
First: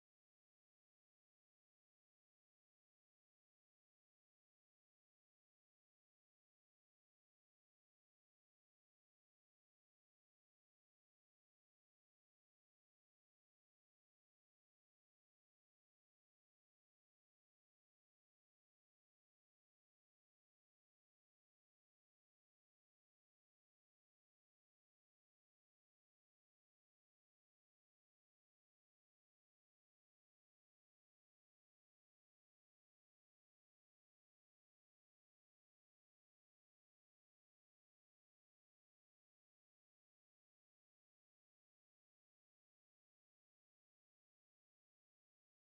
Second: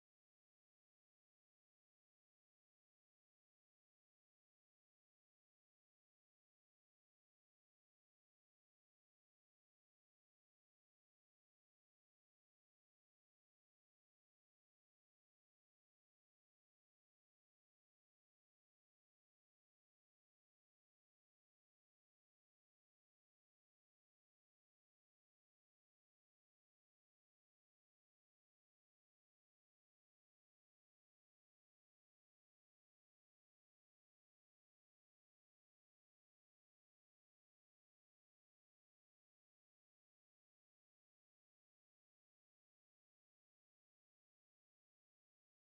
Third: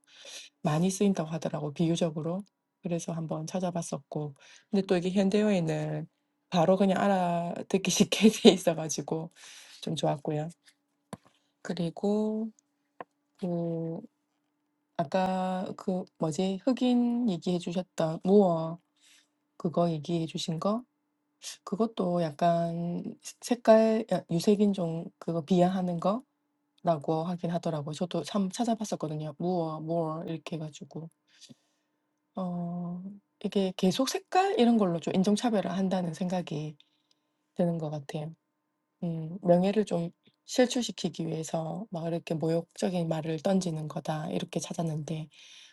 [SPEAKER 3] 많이 쓰인다고 하더라고 비유적으로. 그래서 한번 찾아봤었고 근데 또 이게 현대어에는 바로 그냥 알아듣기 쉽게 (laughs) 돼 있어가지고 좀 좋았고요. 그리고 그 아까 그 뭐지 흑인 얘기해 주셨던 무어 그거 얘기해 주신 거 그것도 약간 색깔 야, 유색인종 그거 비하하는 거라고 하긴 하더라고요. 저도 참 찾아봤었거든요. 무어, more 이렇게 해가지고 어 이게 계속 색깔 이런 걸로 좀 인종차별을 한다는 생각이 드는 것 같아요. 예, 명예를 좀 실추시키기 위해서 막 이렇게 모욕적인 말을 던지는 거다 이렇게 찾았는데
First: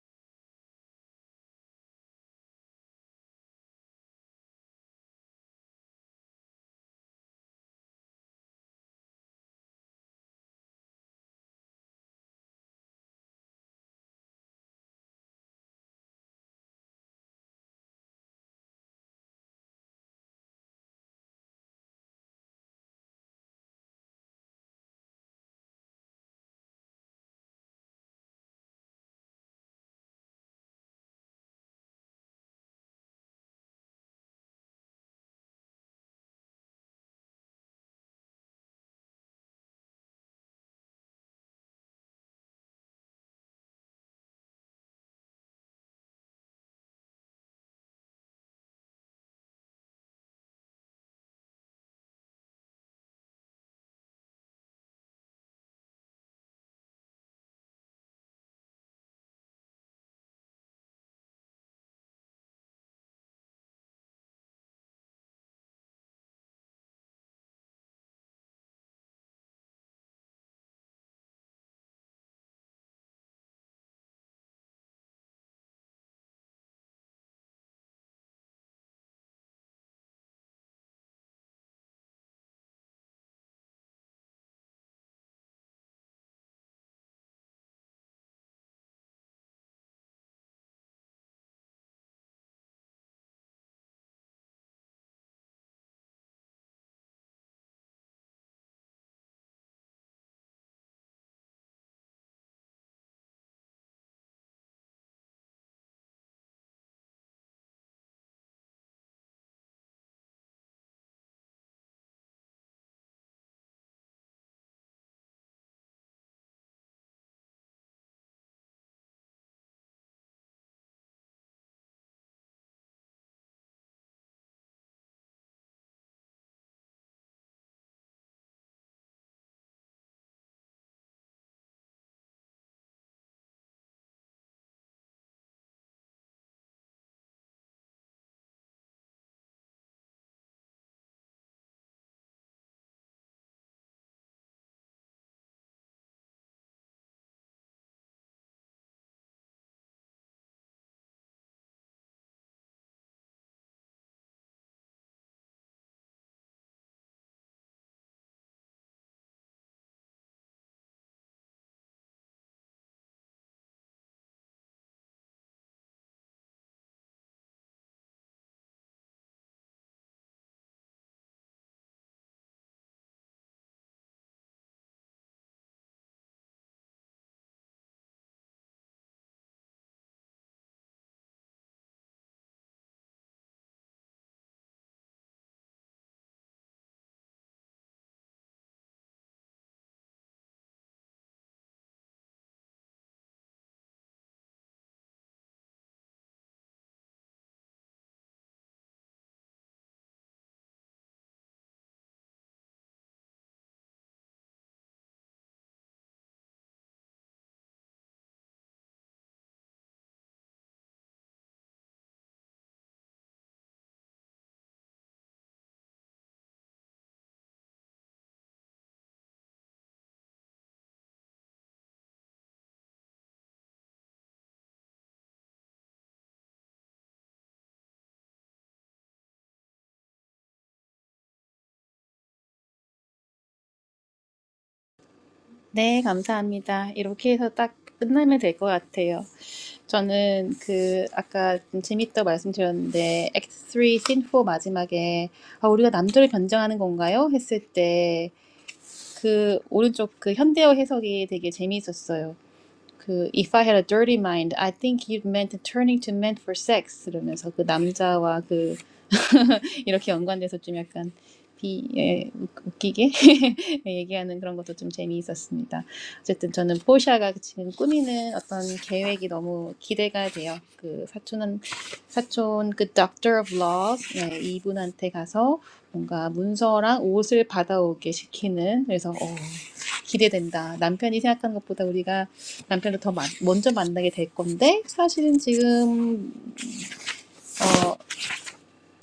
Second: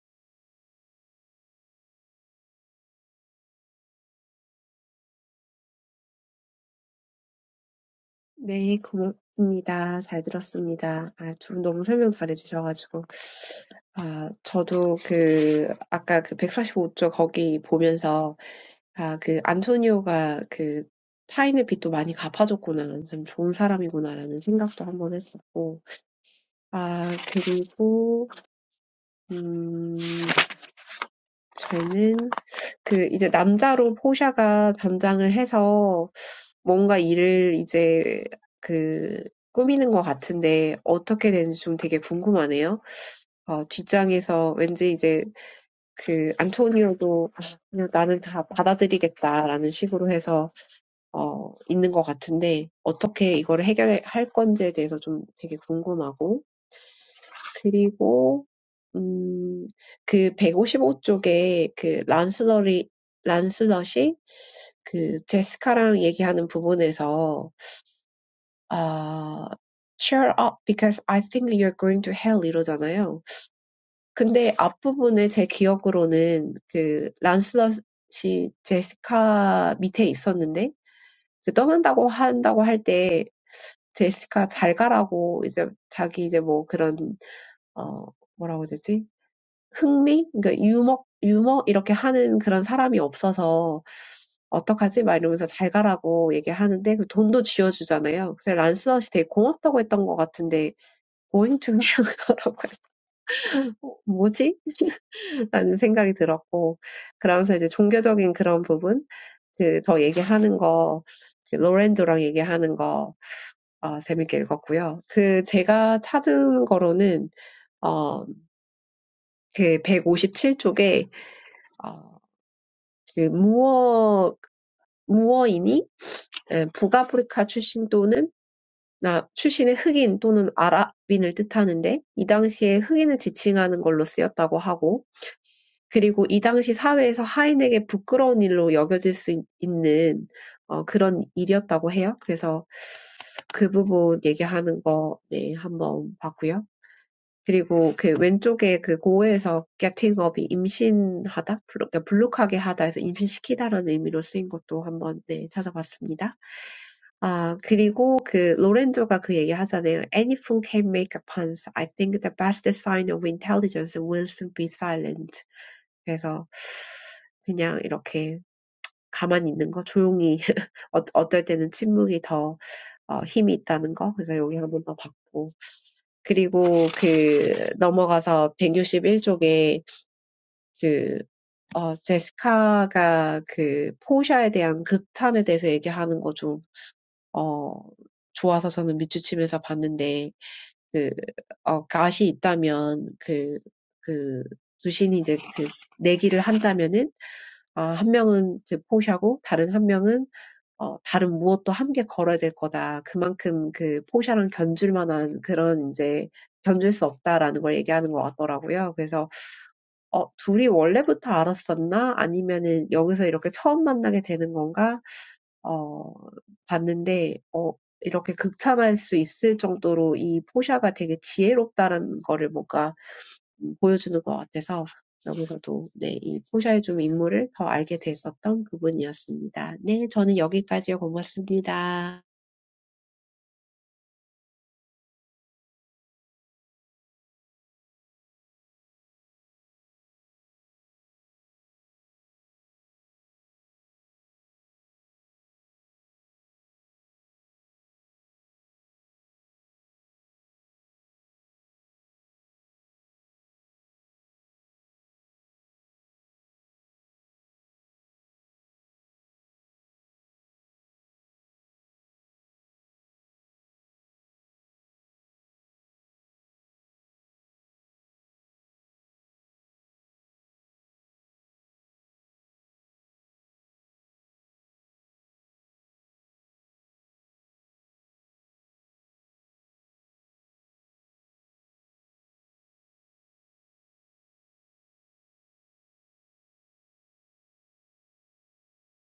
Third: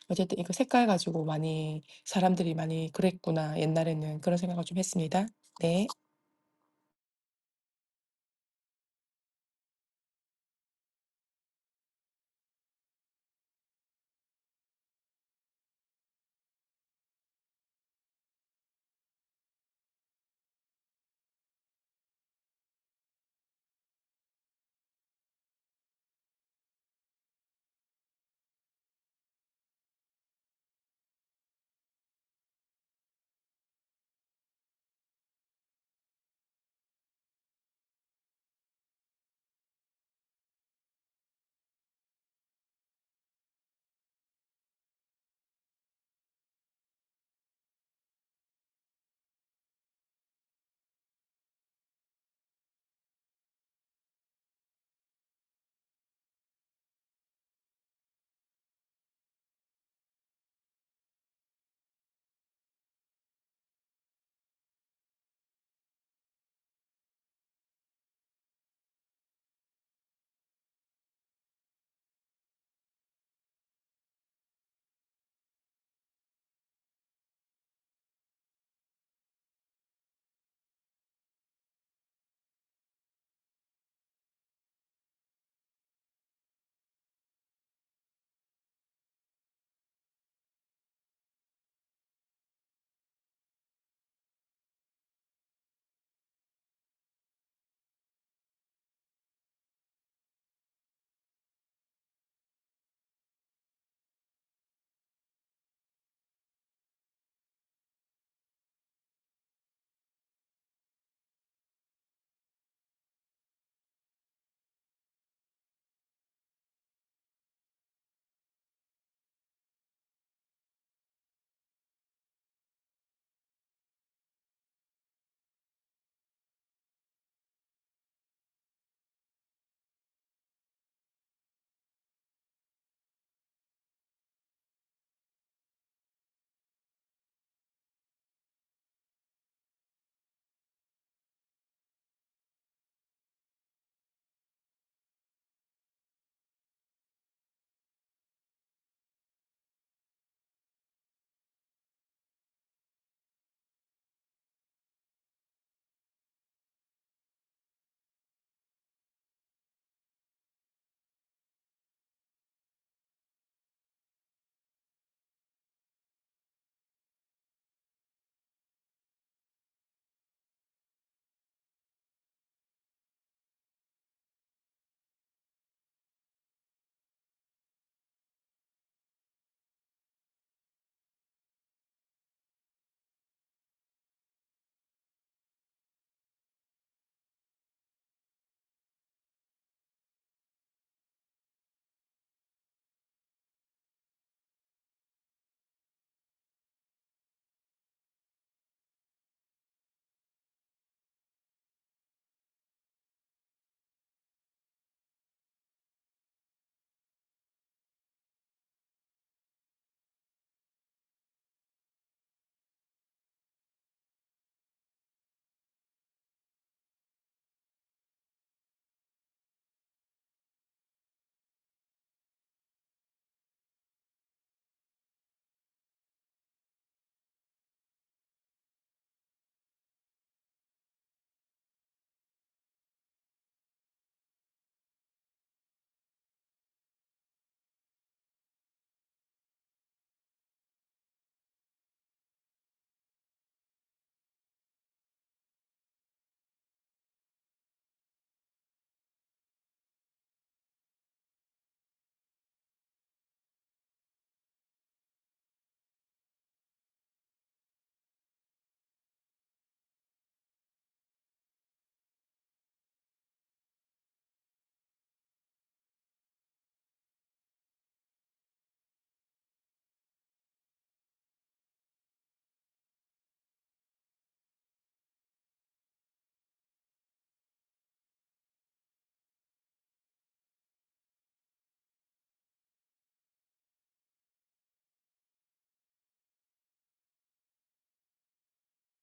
[SPEAKER 3] 어쨌든 이거 색깔 가지고 많이 사람들이 많이 그랬구나 옛날에는 그런 생각을 좀 했습니다. 네.
[SPEAKER 2] 네, 고맙습니다. 잘 들었습니다. 아, 두분 너무 설명 잘해주셔가지고. 아, 저도 그, 아까 그 145쪽 거기 보면서, 아, 그, 안토니오가 그, 타인의 빚도 많이 갚아줬구나. 참 좋은 사람이구나라는 생각도 한번 했었고. 아, 그리고, 음, 저는 그 이제 남자로 포샤가 변장을 해서 뭔가 일을 이제 그 꾸미는 것 같은데 어떻게 되는지 좀 되게 궁금하네요. 어, 뒷장에서 왠지 이제 그 안토니오도 아, 그냥 나는 다 받아들이겠다라는 식으로 해서 어, 있는 것 같은데 어떻게 이거를 해결할 건지에 대해서 좀 되게 궁금하고 그리고 음, 그 백오십오 쪽에 그 란슬러리 란슬럿이 그 제시카랑 얘기하는 부분에서 아 cheer up because I think you're going to hell 이러잖아요. 근데 앞부분에 제 기억으로는 그 란슬럿이 제시카 밑에 있었는데 그 떠난다고 한다고 할때 제시카 잘 가라고 이제 자기 이제 뭐 그런 어 뭐라고 해야 되지? 흥미? 그러니까 유머, 유머 이렇게 하는 그런 사람이 없어서 어떡하지? 막 이러면서 잘 가라고 얘기하는데 그 돈도 쥐어주잖아요. 그래서 란스넛이 되게 고맙다고 했던 것 같은데 going to New York라고 해서 (laughs) 어, 뭐지? 라는 생각이 들었고 그러면서 이제 종교적인 그런 부분 그더 얘기하는 거 그, 로렌도랑 얘기하는 거 어, 재밌게 읽었고요. 그 제가 찾은 거로는 어, 그 157쪽에 어, 그 무어 무어이니 에, 북아프리카 출신 또는 아, 출신의 흑인 또는 아랍인을 뜻하는데 이 당시에 흑인을 지칭하라고 하고 그리고 이 당시 사회에서 하인에게 부끄러운 일로 여겨질 수 있- 있는 어, 그런 일이었다고 해요. 그래서 그 부분 얘기하는 거 네, 한번 봤고요. 그리고 그 왼쪽 getting up이 임신하다 블루카로 쓰인 것도 한번 네, 찾아봤습니다. And, you know, I think that's the best sign of intelligence will soon be silence. So, just like this, just being quiet, or sometimes silence is more powerful. So, I saw that. And then, moving on to page 161, Jessica is talking about the praise for Pasha. (laughs) 어 좋아서 저는 밑주침에서 봤는데 그 어 갓이 있다면 그 그 두신이 이제 그 내기를 한다면은 아, 한 명은 이제 포샤고 다른 한 명은 어 다른 무엇도 함께 걸어야 될 거다. 그만큼 그 포샤랑 견줄 만한 그런 이제 견줄 수 없다라는 걸 얘기하는 것 같더라고요. 그래서 어 둘이 원래부터 알았었나? 아니면은 여기서 이렇게 처음 만나게 되는 건가? 어 봤는데 어 이렇게 극찬할 수 있을 정도로 이 포샤가 되게 지혜롭다는 거를 뭔가 음, 보여주는 것 같아서 여기서도 네, 이 포샤의 좀 인물을 더 알게 됐었던 부분이었습니다. 네, 저는 여기까지요. 고맙습니다.
[SPEAKER 1] 네, 감사합니다. 이렇게 해서 딱끝나면될 것 같아요. 저는 그 아까 좀 재밌다고 말씀드렸는데 X3 씬4 마지막에 아, 우리가 남들을 변증하는 건가요? 했을 때 그 오른쪽 그 현대어 해석이 되게 재미있었어요. 그 If I had a dirty mind, I think you'd meant turning to men for sex 이러면서 그 남자와 그 이렇게 연관돼서 좀 약간 비, 예, 웃- 기게 (laughs) 얘기하는 그런 것도 좀 재미있었습니다. 어쨌든 저는 포샤가 지금 꾸미는 어떤 계획이 너무 기대가 돼요. 그 사촌은 사촌 그 Doctor of Laws 네, 이분한테 가서 뭔가 문서랑 옷을 받아오게 시키는 그래서 어, 기대된다. 남편이 생각하는 것보다 우리가 남편을 더 마- 먼저 만나게 될 건데 사실은 지금 어,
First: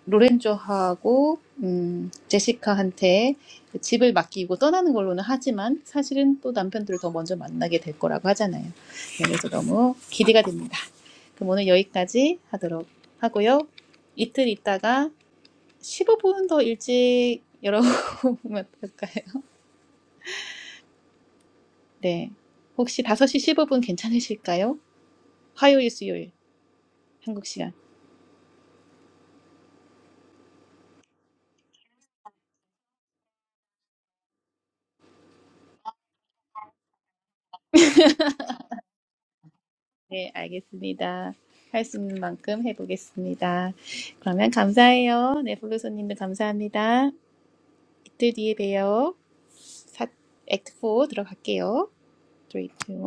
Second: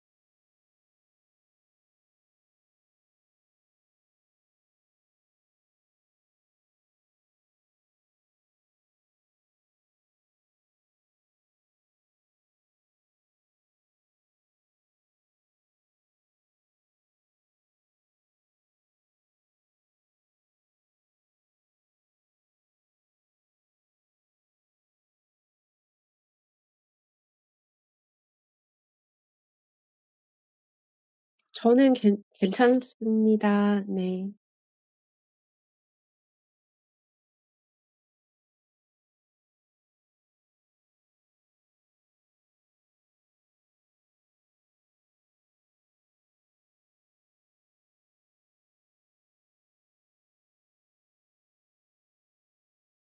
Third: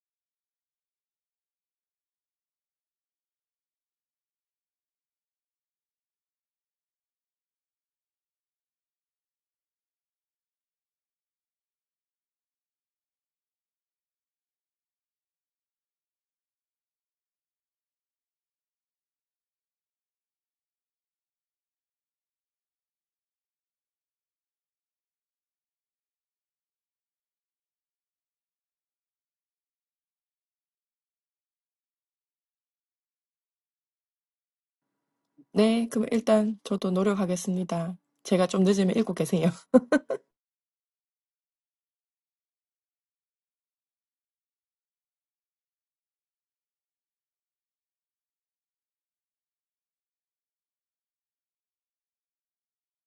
[SPEAKER 1] 로렌조하고 음, 제시카한테 집을 맡기고 떠나는 걸로는 하지만 사실은 또 남편들을 더 먼저 만나게 될 거라고 하잖아요. 네, 그래서 너무 기대가 됩니다. 그럼 오늘 여기까지 하도록 하고요. 이틀 있다가 15분 더 일찍 (laughs) 열어보면 어떨까요? 네. 혹시 5시 15분 괜찮으실까요? 화요일, 수요일, 한국 시간.
[SPEAKER 2] 저는 괜, 괜찮습니다. 네.
[SPEAKER 3] 네, 그럼 일단 저도 노력하겠습니다. 제가 좀 늦으면 읽고 계세요.
[SPEAKER 1] 네, 알겠습니다. 할 수 있는 만큼 해보겠습니다. 그러면 감사해요. 네, 블루소님도 감사합니다. 이틀 뒤에 봬요. 사, 액트 4 들어갈게요. 3, 2, 1.